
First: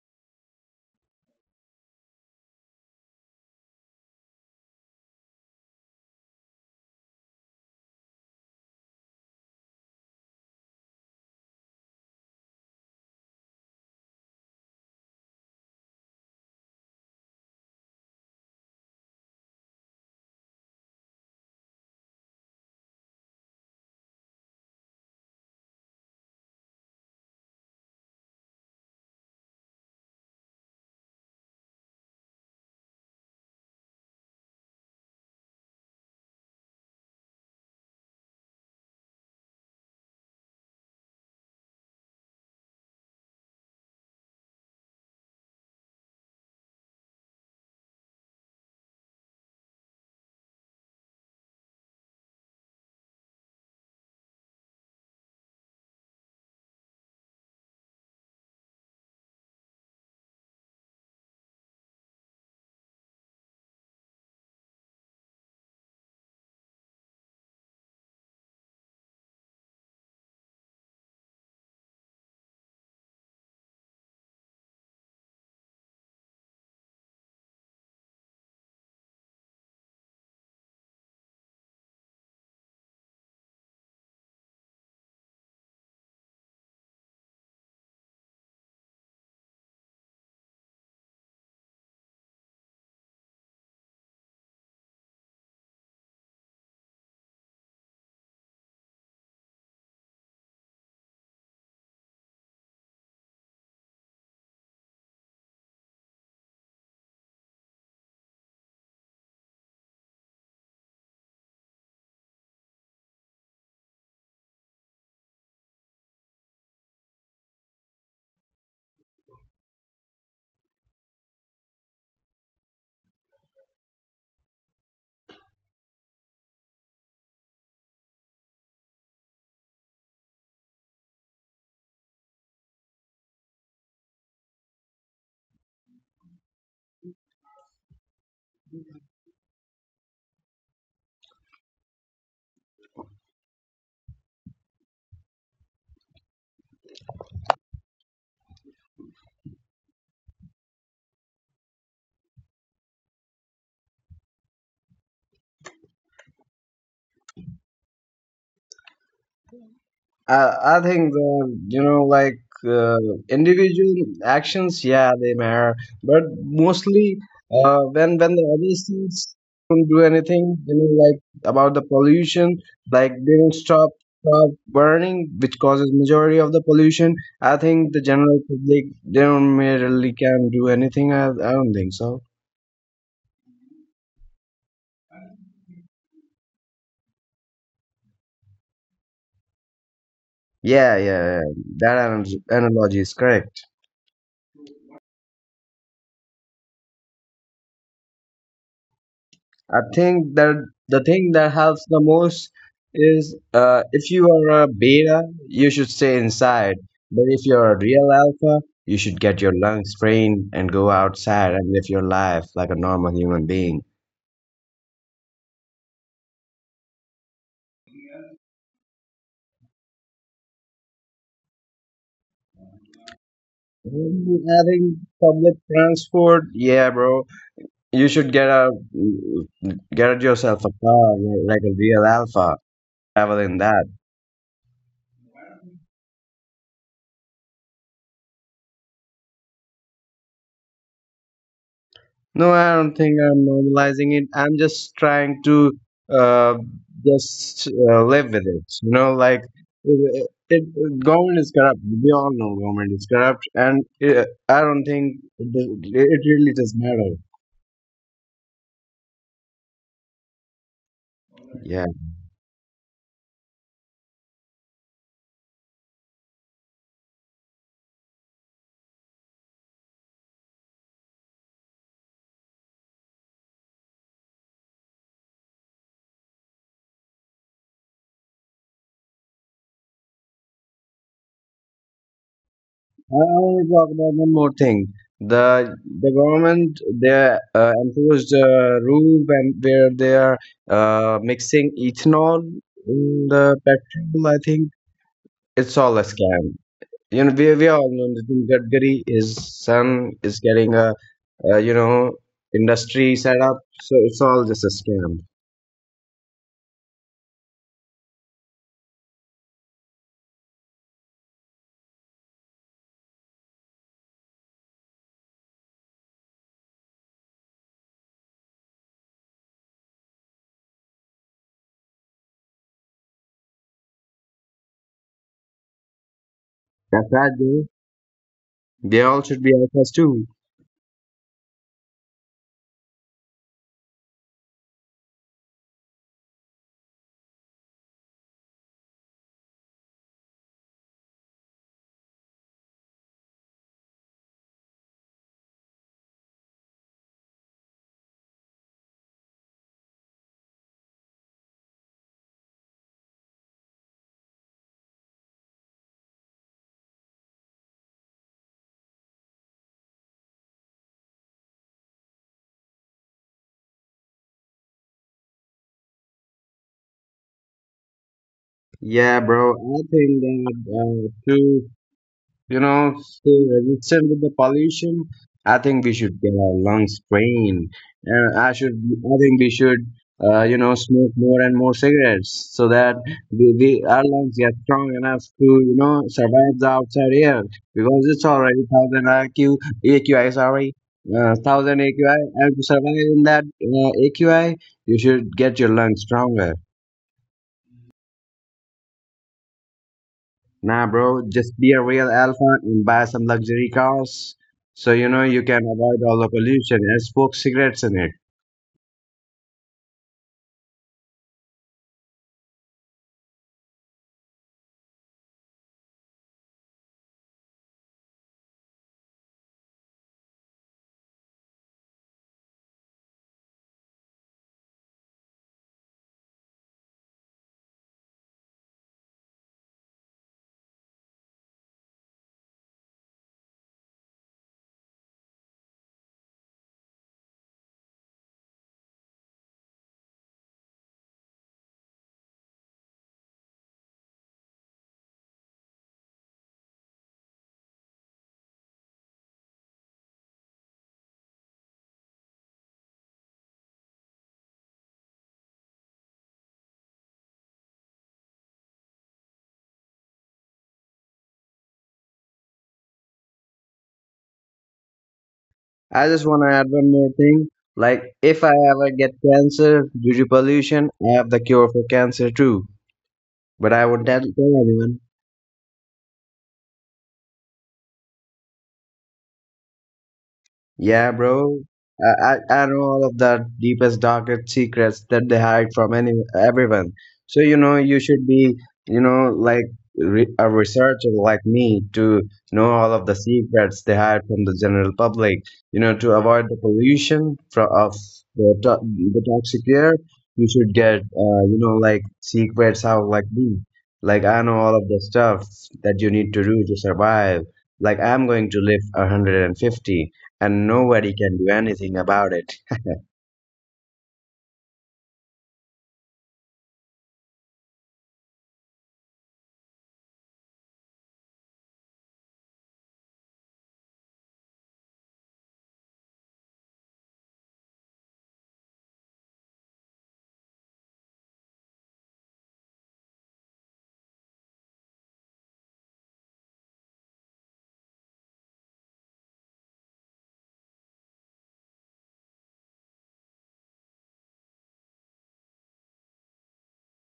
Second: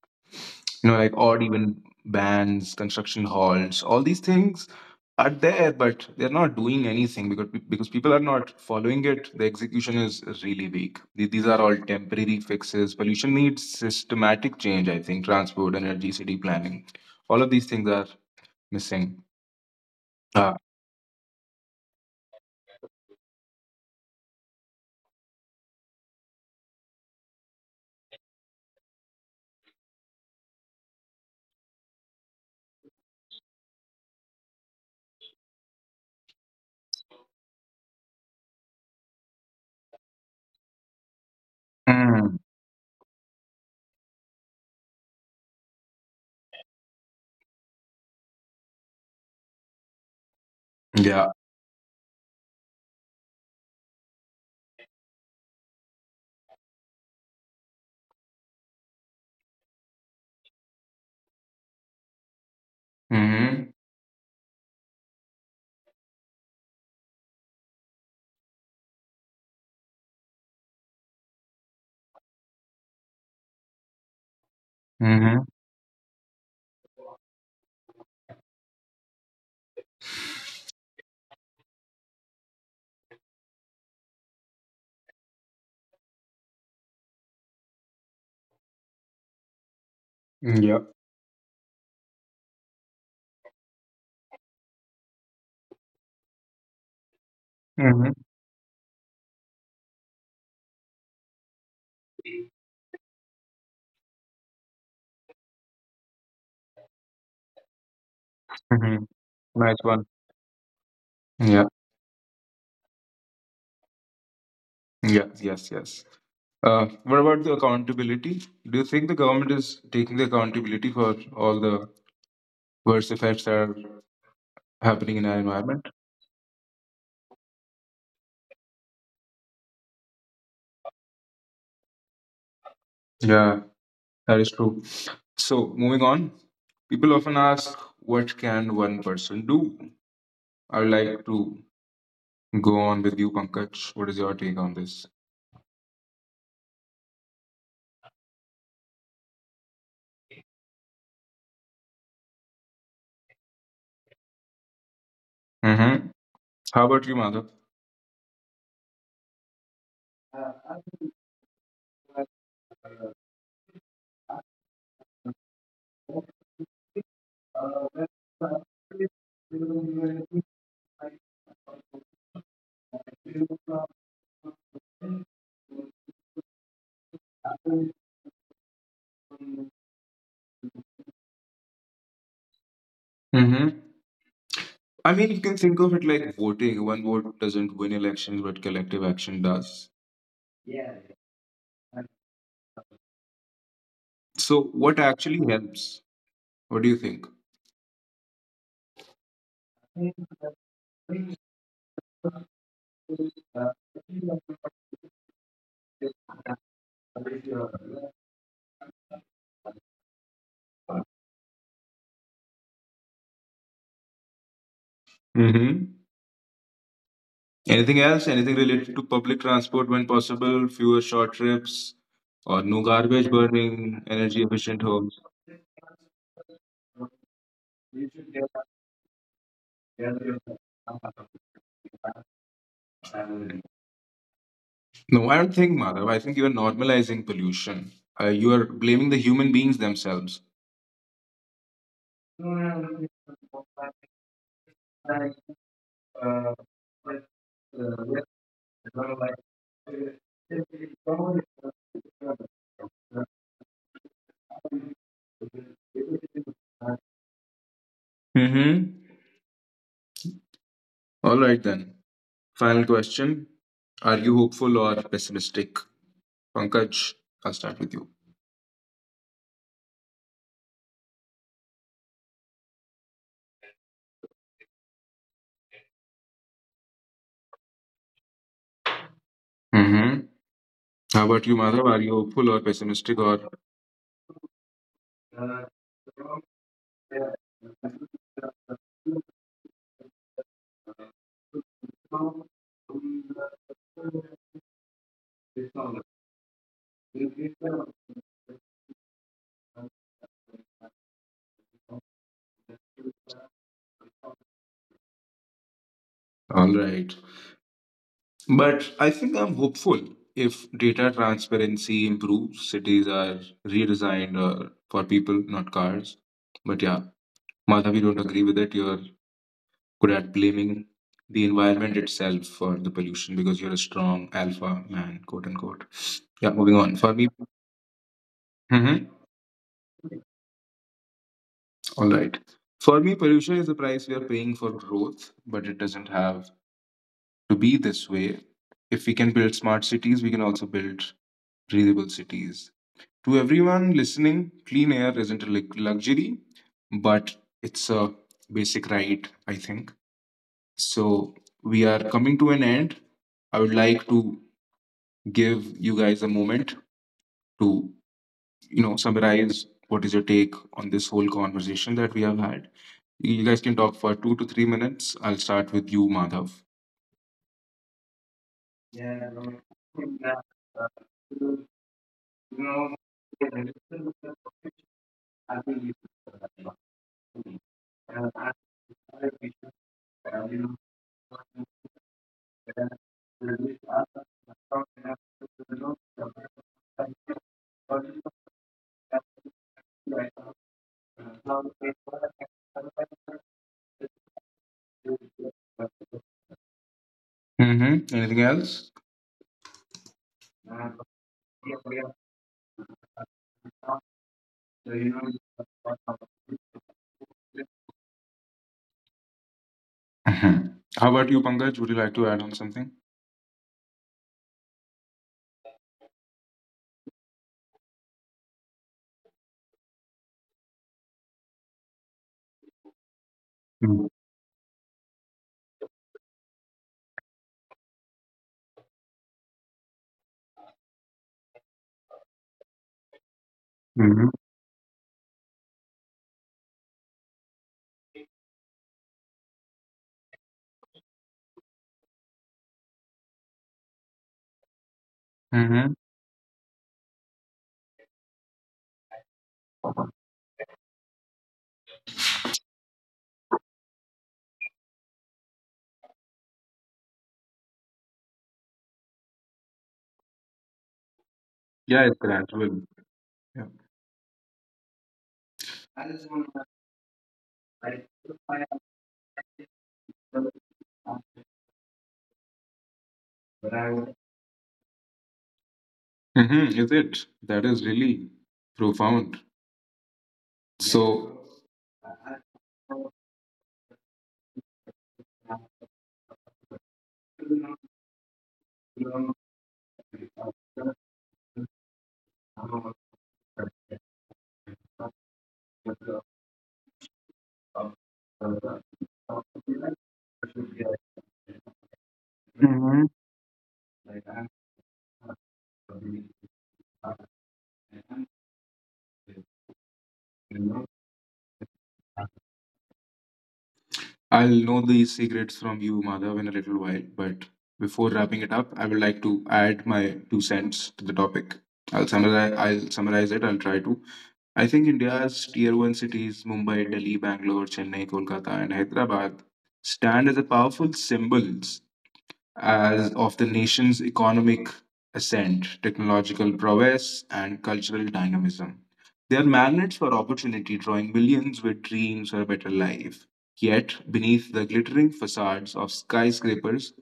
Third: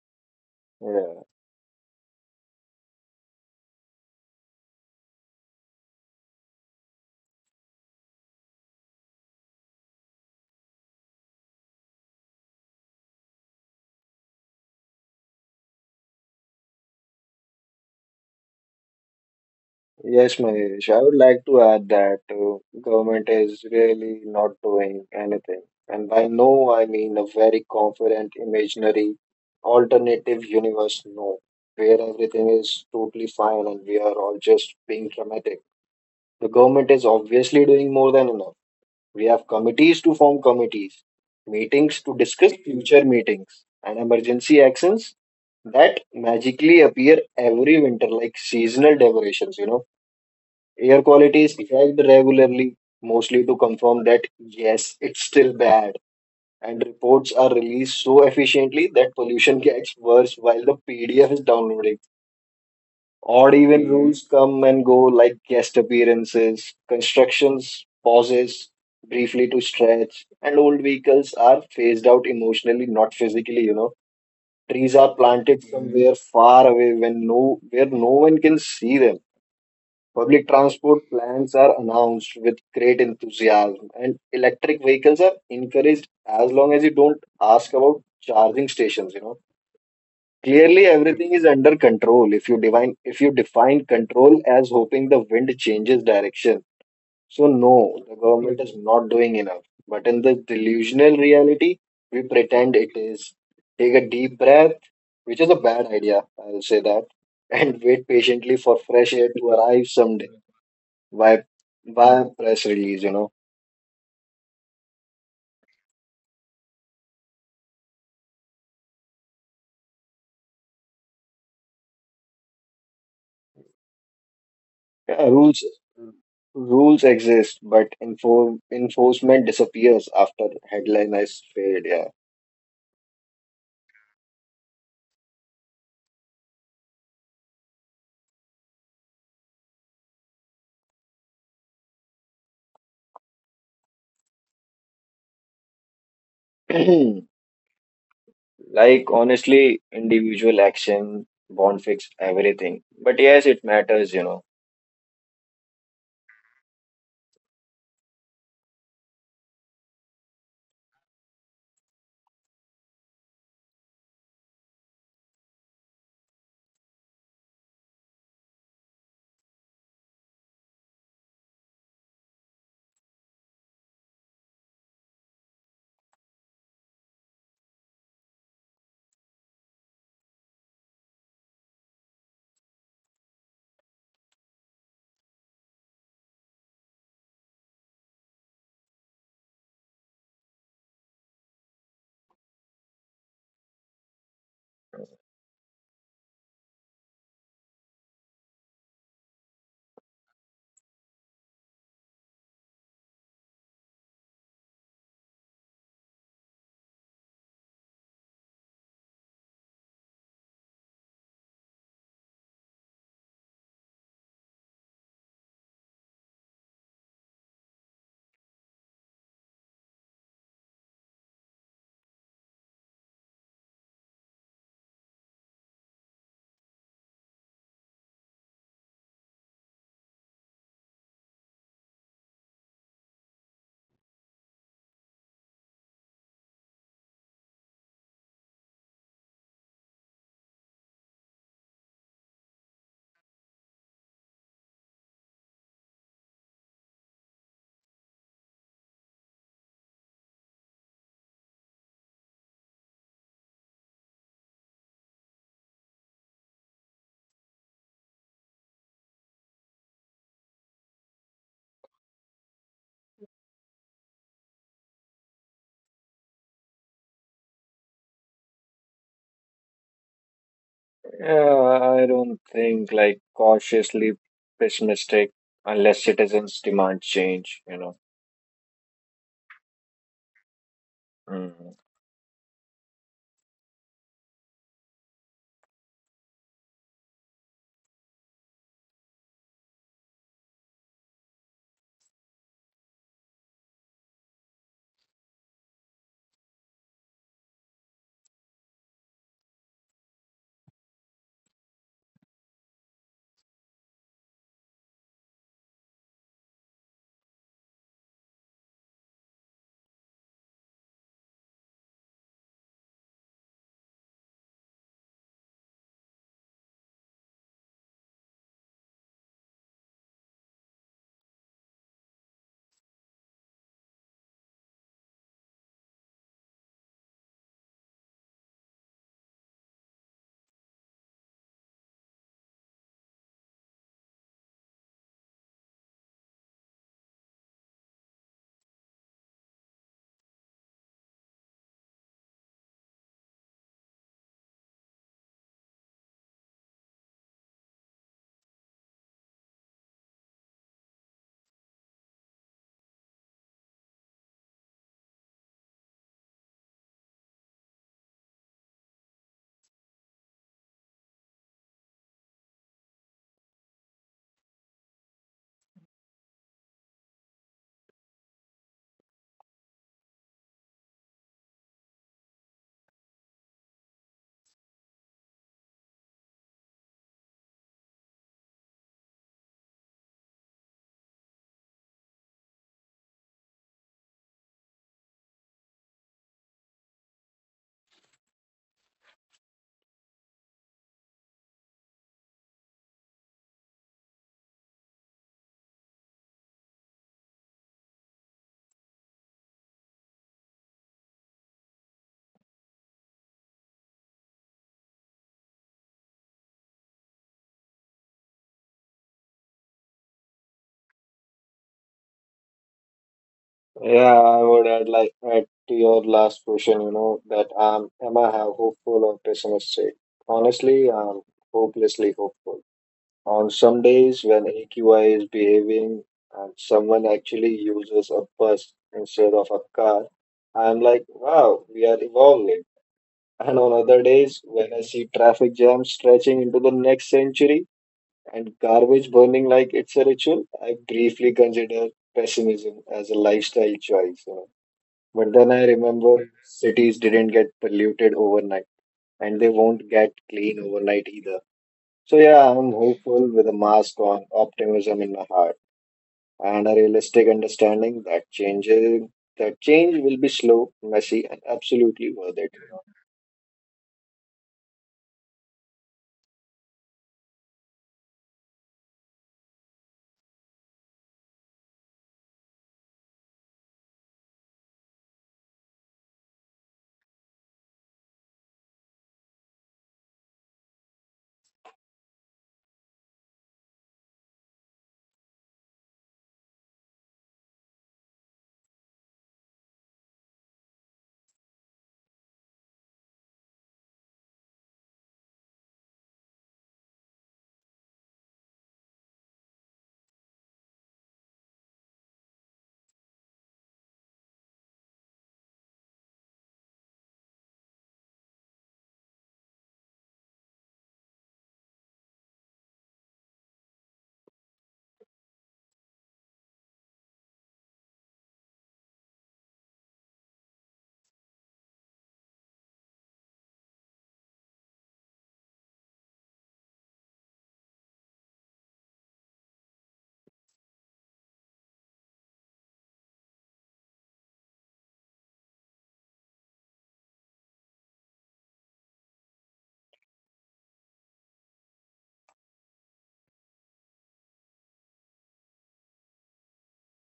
You know, like
Yeah.
odd even bands, construction halls, all these things are there, but they're not doing anything because people are not following it. The execution is really weak. These are all temporary fixes. Pollution needs systematic change. I think transport, energy, city planning, all of these things are missing.
Yes,
Uh,
Mahesh, I would like to add that government is really not doing anything. And by no, I mean a very confident, imaginary, alternative universe no, where everything is totally fine and we are all just being dramatic. The government is obviously doing more than enough. We have committees to form committees, meetings to
mm,
discuss future meetings, and emergency actions that magically appear every winter like seasonal decorations. Air
yeah.
quality is checked regularly, mostly to confirm that yes, it's still bad, and reports are released so efficiently that pollution gets worse while the PDF is downloading. Odd
Mm-hmm.
even Hmm. rules come and go like guest appearances, constructions pauses briefly to stretch, and old vehicles are phased out emotionally, not physically. Trees are
Mm-hmm.
planted Mhm. somewhere far away when where no one can see them. Public transport plans are announced with great enthusiasm, and electric vehicles are encouraged as long as you don't ask about charging stations. You know,
Yeah.
clearly everything is under control. If you define control as hoping the wind changes direction. So, no,
Mm-hmm.
the government is not doing enough. But in the delusional reality, we pretend it is. Take a deep breath, which is a bad idea, I'll say that, and wait patiently for
Mm-hmm.
fresh air to
Nice
arrive
one.
someday via,
Yeah.
via press release.
Yeah, yes, yes. What about the accountability? Do you think the government is taking the accountability for all the worst effects that are happening
Yeah,
in our
rules
environment?
rules exist, but enforcement disappears after headline has failed, yeah.
Yeah, that is true. So, moving on, people often ask, what can one person do? I would like to go on with you, Pankaj. What is your take on this?
Like, honestly, individual action won't fix everything. But yes, it matters.
Mm-hmm. How about you, Madhav?
I think the you know, like uh, individual actions, yeah, they matter, but mostly when the other states don't do anything, you know, like about the pollution, like they don't stop burning, which causes majority of the pollution. I think the general public, they don't really can do anything. I don't think so.
Mm-hmm. I mean, you can think of it like voting. One vote doesn't win elections, but collective action does.
Yeah, yeah, yeah. That analogy is correct.
So, what actually helps? What do you think?
I think that the thing that helps the most is if you are a beta, you should stay inside. But if you're a real alpha, you should get your lungs sprained and go outside and live your life like a normal human being.
Mm-hmm. Anything else? Anything related to public transport when possible? Fewer short trips or no garbage burning, energy
I
efficient
think
homes?
public transport, yeah, bro. You should get yourself a car like a real alpha. Travel in that.
No, I don't think, Madhav. I think you are normalizing pollution. You are blaming the human beings themselves.
No, I don't think I'm normalizing it. I'm just trying to uh, just live with it. You know, like government is corrupt. We all know government is corrupt, and I don't think it really does matter.
Mm-hmm. All right,
Yeah,
then. Final question. Are you hopeful or pessimistic? Pankaj, I'll start with you.
I don't think, like, cautiously pessimistic unless citizens demand change.
Mm-hmm. How about you,
Mm.
Madhav? Are you hopeful or pessimistic?
I
Or
want to talk about one more thing. The the government, they enforced a rule where they are mixing ethanol in the petrol. I think it's all a scam. You know, we all know Nitin Gadkari, his son is getting a, you know, industry set up, so it's all just a scam.
All right. But I think I'm hopeful. If data transparency improves, cities are redesigned for people, not cars. But yeah, Madhav, you don't agree with it. You're good at blaming the environment itself for the pollution because you're a strong alpha man, quote unquote. Yeah, moving on.
That's right, bro, they
Mhm.
all should be alphas too.
All right. For me, pollution is the price we are paying for growth, but it doesn't have to be this way. If we can build smart cities, we can also build breathable cities. To everyone listening, clean air isn't a luxury, but it's a basic right, I think. So, we are coming to an end. I would like to give you guys a moment to summarize what is your take on this whole conversation that we have had. You guys can talk for 2 to 3 minutes. I'll start with you, Madhav.
Yeah, bro, I think that too, you know, stay resistant with the pollution, I think we should get our lungs trained. And I should, I think we should, you know, smoke more and more cigarettes so that our lungs get strong enough to, you know, survive the outside air because it's already thousand IQ, AQI, sorry. Thousand AQI, and to survive in that AQI, you should get your lungs stronger.
Mm-hmm. Anything else?
Nah, bro, just be a real alpha and buy some luxury cars so you know you can avoid all the pollution and smoke cigarettes in it.
Mhm. How about you, Pankaj? Would you like to add on something?
Yeah, I would add like add to your last question, that am I have hopeful or pessimistic? Honestly, I'm hopelessly hopeful. On some days when AQI is behaving and someone actually uses a bus instead of a car, I'm like, wow, we are evolving. And on other
Mm-hmm.
days, when I see traffic jams stretching into the next century and garbage burning like it's a ritual, I briefly consider pessimism as a lifestyle choice. You know. But then I
Mm-hmm.
remember cities didn't get polluted overnight and they won't get clean overnight either. So, yeah, I'm hopeful with a mask on, optimism in my heart, and a realistic understanding that changes. That change will be slow, messy, and
Yeah,
absolutely
it's
worth it.
gradual.
I just want to add one more thing. Like, if I ever get cancer due to pollution, I have the cure for cancer too. But I won't tell anyone.
Mhm, is it? That is really profound.
Yeah,
So
bro. I know all of the deepest, darkest secrets that they hide from any everyone. So you know, you should be, you know, like re a researcher like me to know all of the secrets they hide from the general public. You know, to avoid the pollution from of the to the toxic air, you should get, you know, like secrets
Mhm.
out like me. Like I know all of the stuff that you need to do to survive. Like I'm going to live 150, and nobody can do anything about it.
I'll know these secrets from you, Madhav, in a little while. But before wrapping it up, I would like to add my two cents to the topic. I'll summarize. I'll summarize it. I'll try to. I think India's tier one cities, Mumbai, Delhi, Bangalore, Chennai, Kolkata, and Hyderabad, stand as a powerful symbol as of the nation's economic ascent, technological prowess, and cultural dynamism. They are magnets for opportunity, drawing millions with dreams for a better life. Yet, beneath the glittering facades of skyscrapers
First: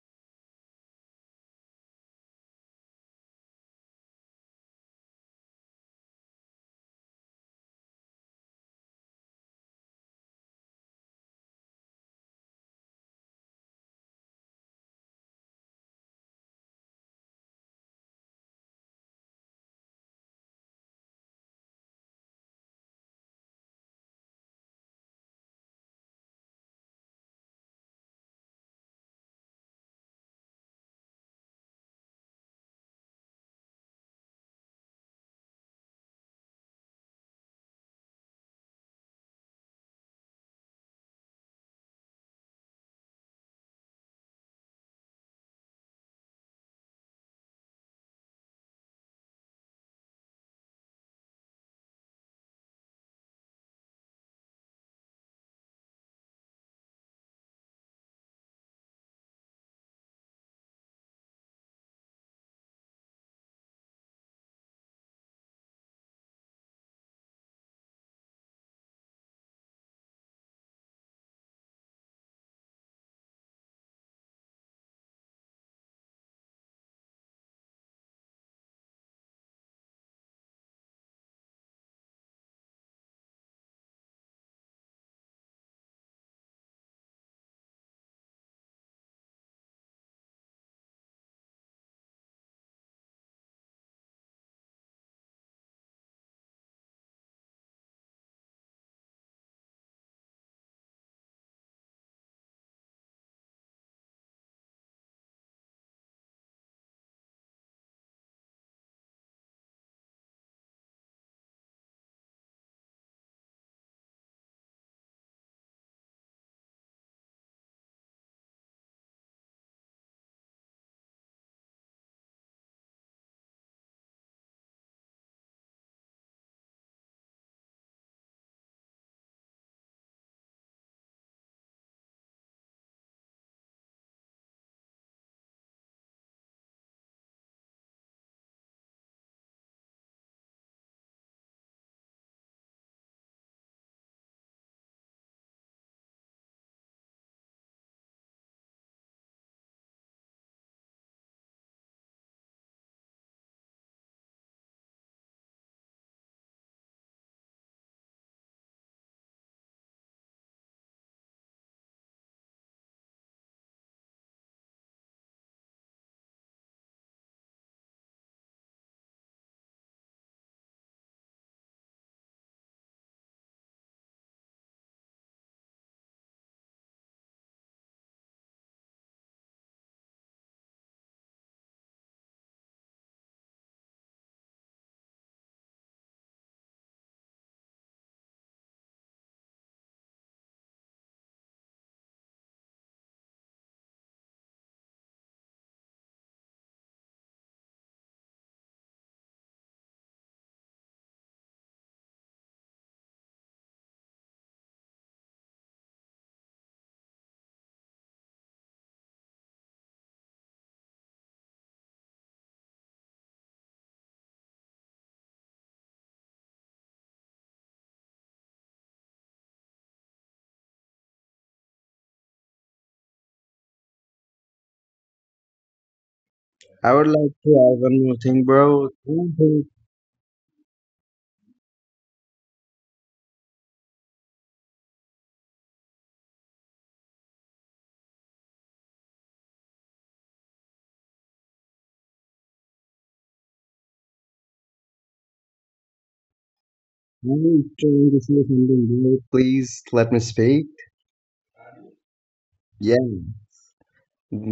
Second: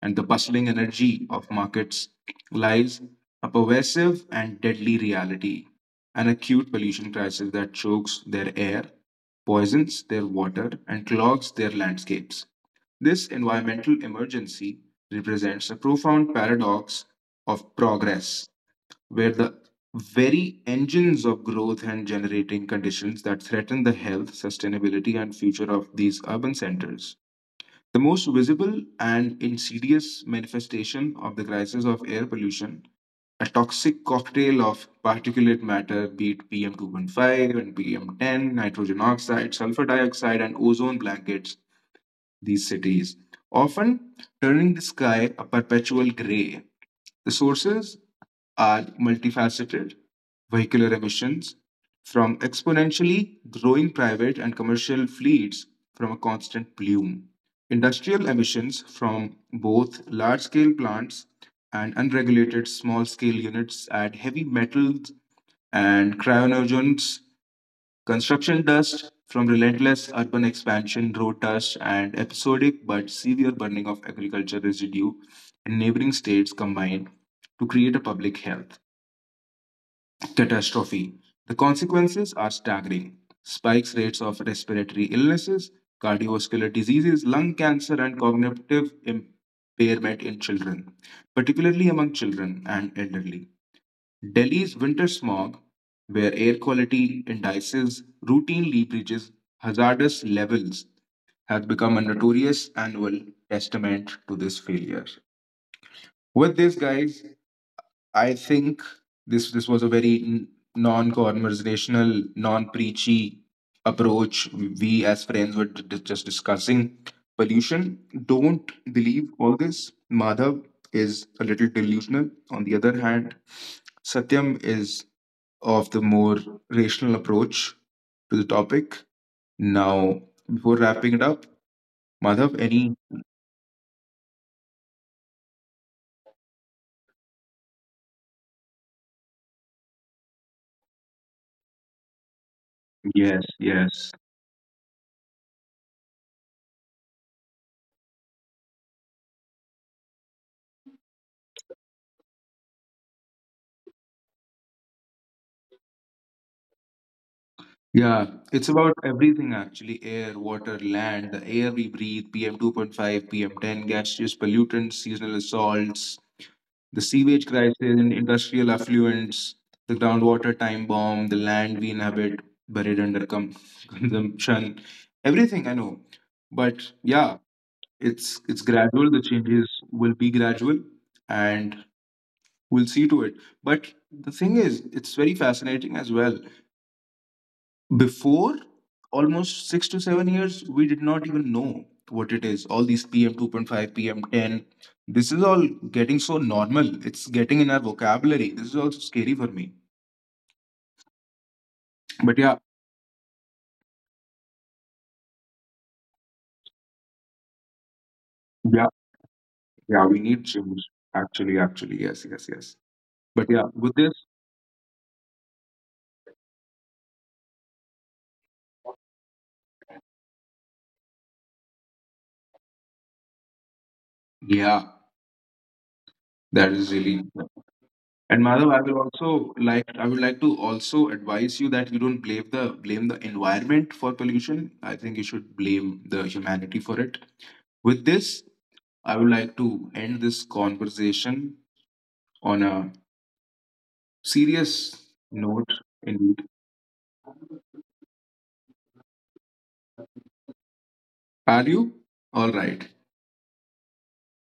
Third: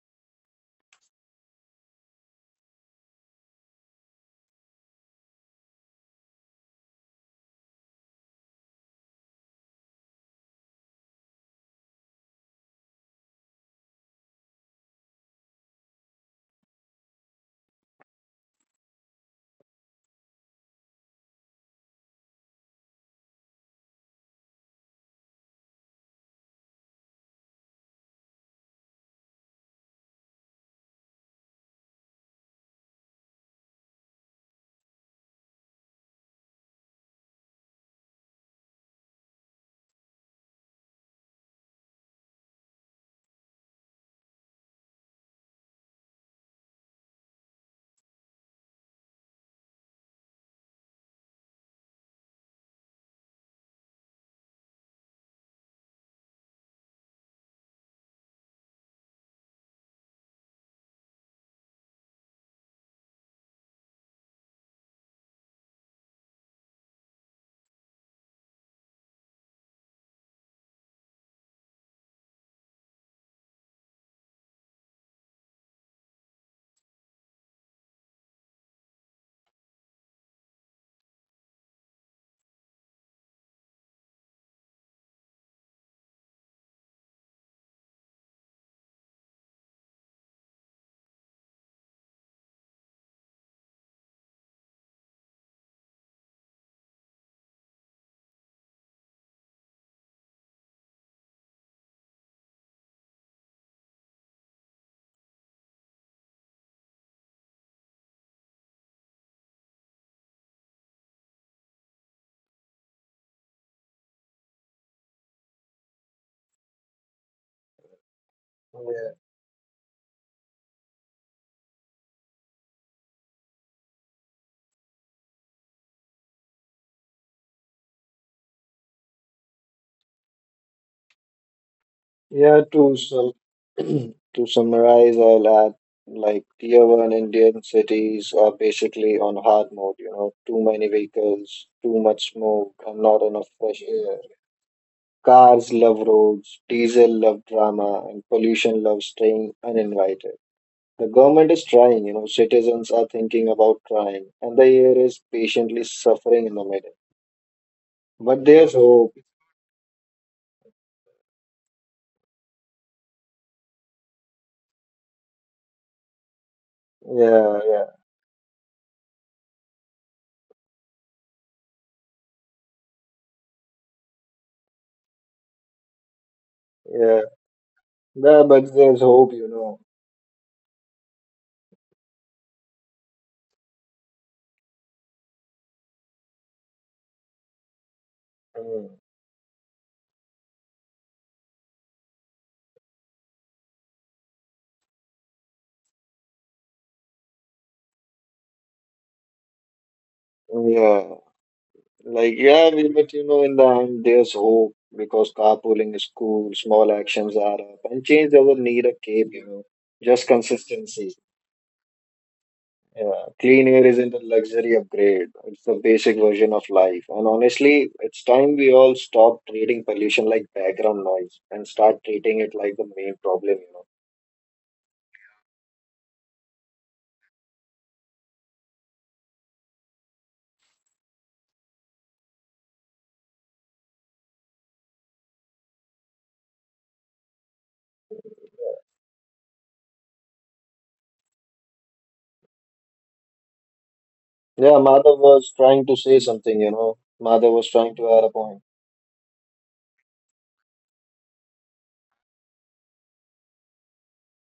and the bustling energy of markets lies a pervasive and deadly reality, an acute pollution crisis that chokes their air, poisons their water, and clogs their landscapes. This environmental emergency represents a profound paradox of progress, where the very engines of growth and generating conditions that threaten the health, sustainability, and future of these urban centers. The most visible and insidious manifestation of the crisis of air pollution, a toxic cocktail of particulate matter, be it PM2.5 and PM10, nitrogen oxide, sulfur dioxide, and ozone blankets, these cities, often turning the sky a perpetual gray. The sources are multifaceted: vehicular emissions from exponentially growing private and commercial fleets from a constant plume, industrial emissions from both large scale plants and unregulated small scale units at heavy metals and cryonogens, construction dust from relentless urban expansion, road dust, and episodic but severe burning of agriculture residue in neighboring states combined to create a public health catastrophe. The consequences are staggering: spikes rates of respiratory illnesses, cardiovascular diseases, lung cancer, and cognitive impairment in children, particularly among children and elderly. Delhi's winter smog, where air quality indices routinely breaches hazardous levels, has become a notorious annual testament to this failure. With this, guys, I think this was a very non-conversational, non-preachy approach. We as friends were just discussing pollution. Don't believe all this. Madhav is a little delusional. On the other hand, Satyam is of the more rational approach to the topic. Now, before wrapping it up, Madhav,
Yeah, to
any?
sum, to summarize, I'll add like tier one Indian cities are basically on hard mode, too many vehicles, too much smoke, and not
Yes,
enough fresh
yes.
air. Cars love roads, diesel love drama, and pollution loves staying uninvited. The government is trying, you know, citizens are thinking about trying, and the air is patiently suffering in the middle.
Yeah,
But
it's
there's
about
hope.
everything, actually air, water, land, the air we breathe, PM2.5, PM10, gaseous pollutants, seasonal assaults, the
Yeah,
sewage
yeah,
crisis,
yeah.
and industrial affluents, the groundwater time bomb, the land we inhabit, buried under consumption, everything I know. But yeah, it's
Yeah,
it's
but there's
gradual, the
hope, you
changes
know.
will be gradual and we'll see to it, but the thing is, it's very fascinating as well. Before
Mm.
almost 6 to 7 years we did not even know what it is, all these pm 2.5 pm 10, this is all getting so normal, it's getting in our vocabulary. This is also scary for me.
Yeah. Like,
But yeah,
yeah, we let you know in the end there's hope because carpooling is cool, small actions add up, and change doesn't need
yeah,
a cape,
yeah, we
just
need change,
consistency.
actually, yes, yes, yes.
Yeah,
But yeah,
clean air
with this,
isn't a luxury upgrade, it's the basic version of life. And honestly, it's time we all stop treating pollution like background noise and start treating it like the main problem.
yeah, that
I
is
would
really.
like to add one more
And
thing,
Madhav,
bro. I think
I would like to also advise you that you don't blame the environment for pollution. I think you should blame the humanity for it. With this, I would like to end this conversation on a
Yeah,
serious
Madhav was
note.
trying to say
Indeed,
something, Madhav was
I'm
trying to
trying to
add a
say
point.
something, bro. Please let me speak.
are you all right?
Yeah.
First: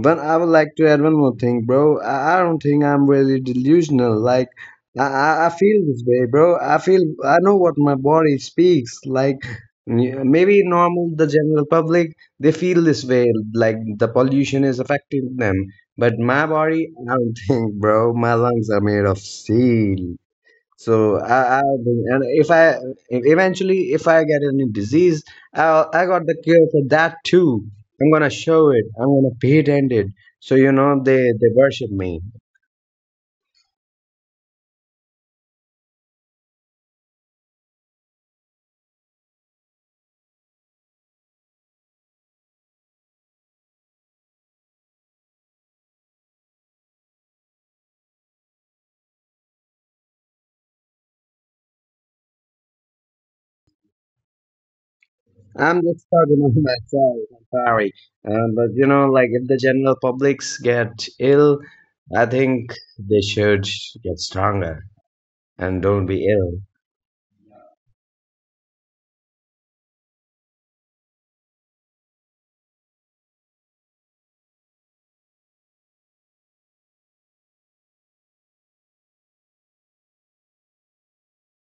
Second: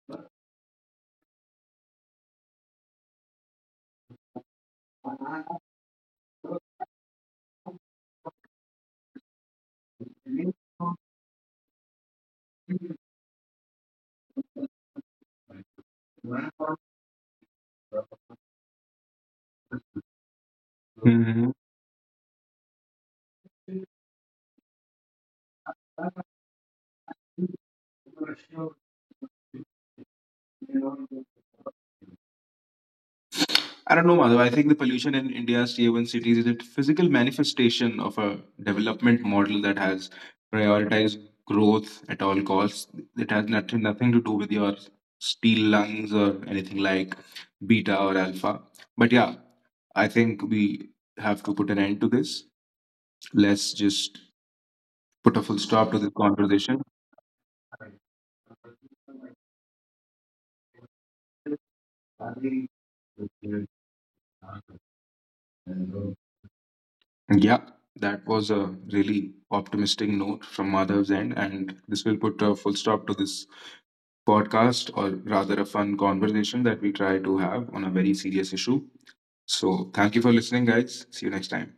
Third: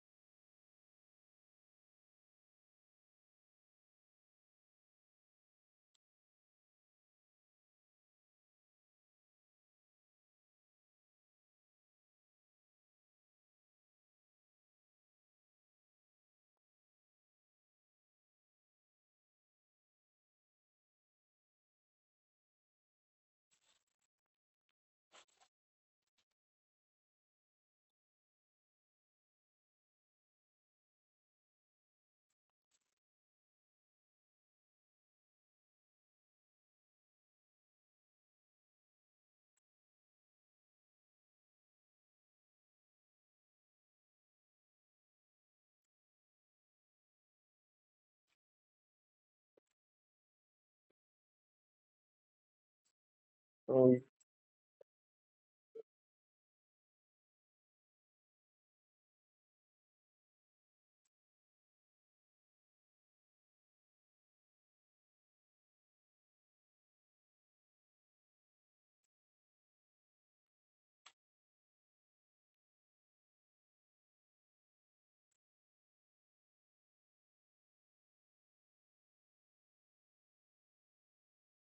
But I would like to add one more thing, bro. I don't think I'm really delusional. Like I feel this way, bro. I feel I know what my body speaks. Like, yeah, maybe normal the general public, they feel this way, like the pollution is affecting them. But my body, I don't think, bro. My lungs are made of steel. So
Hmm.
I, I and if I if eventually if I get any disease, I got the cure for that too. I'm gonna show it. I'm gonna patent it. So you know, they worship me.
I don't know, Madhav. I think the pollution in India's tier one cities is a physical manifestation of a development model that has prioritized growth at all costs. It has nothing to do with your steel lungs or anything like beta or alpha. But yeah, I think we have to put an end to this. Let's
Mm,
just put a full
I'm
stop to
just
this
talking on
conversation.
myself. I'm sorry, but you know, like if the general publics get ill, I think they should get stronger and don't be ill.
And yeah, that was a really optimistic note from Madhav's end, and this will put a full stop to this podcast, or rather a fun conversation that we try to have on a very serious issue. So, thank you for listening, guys. See you next time.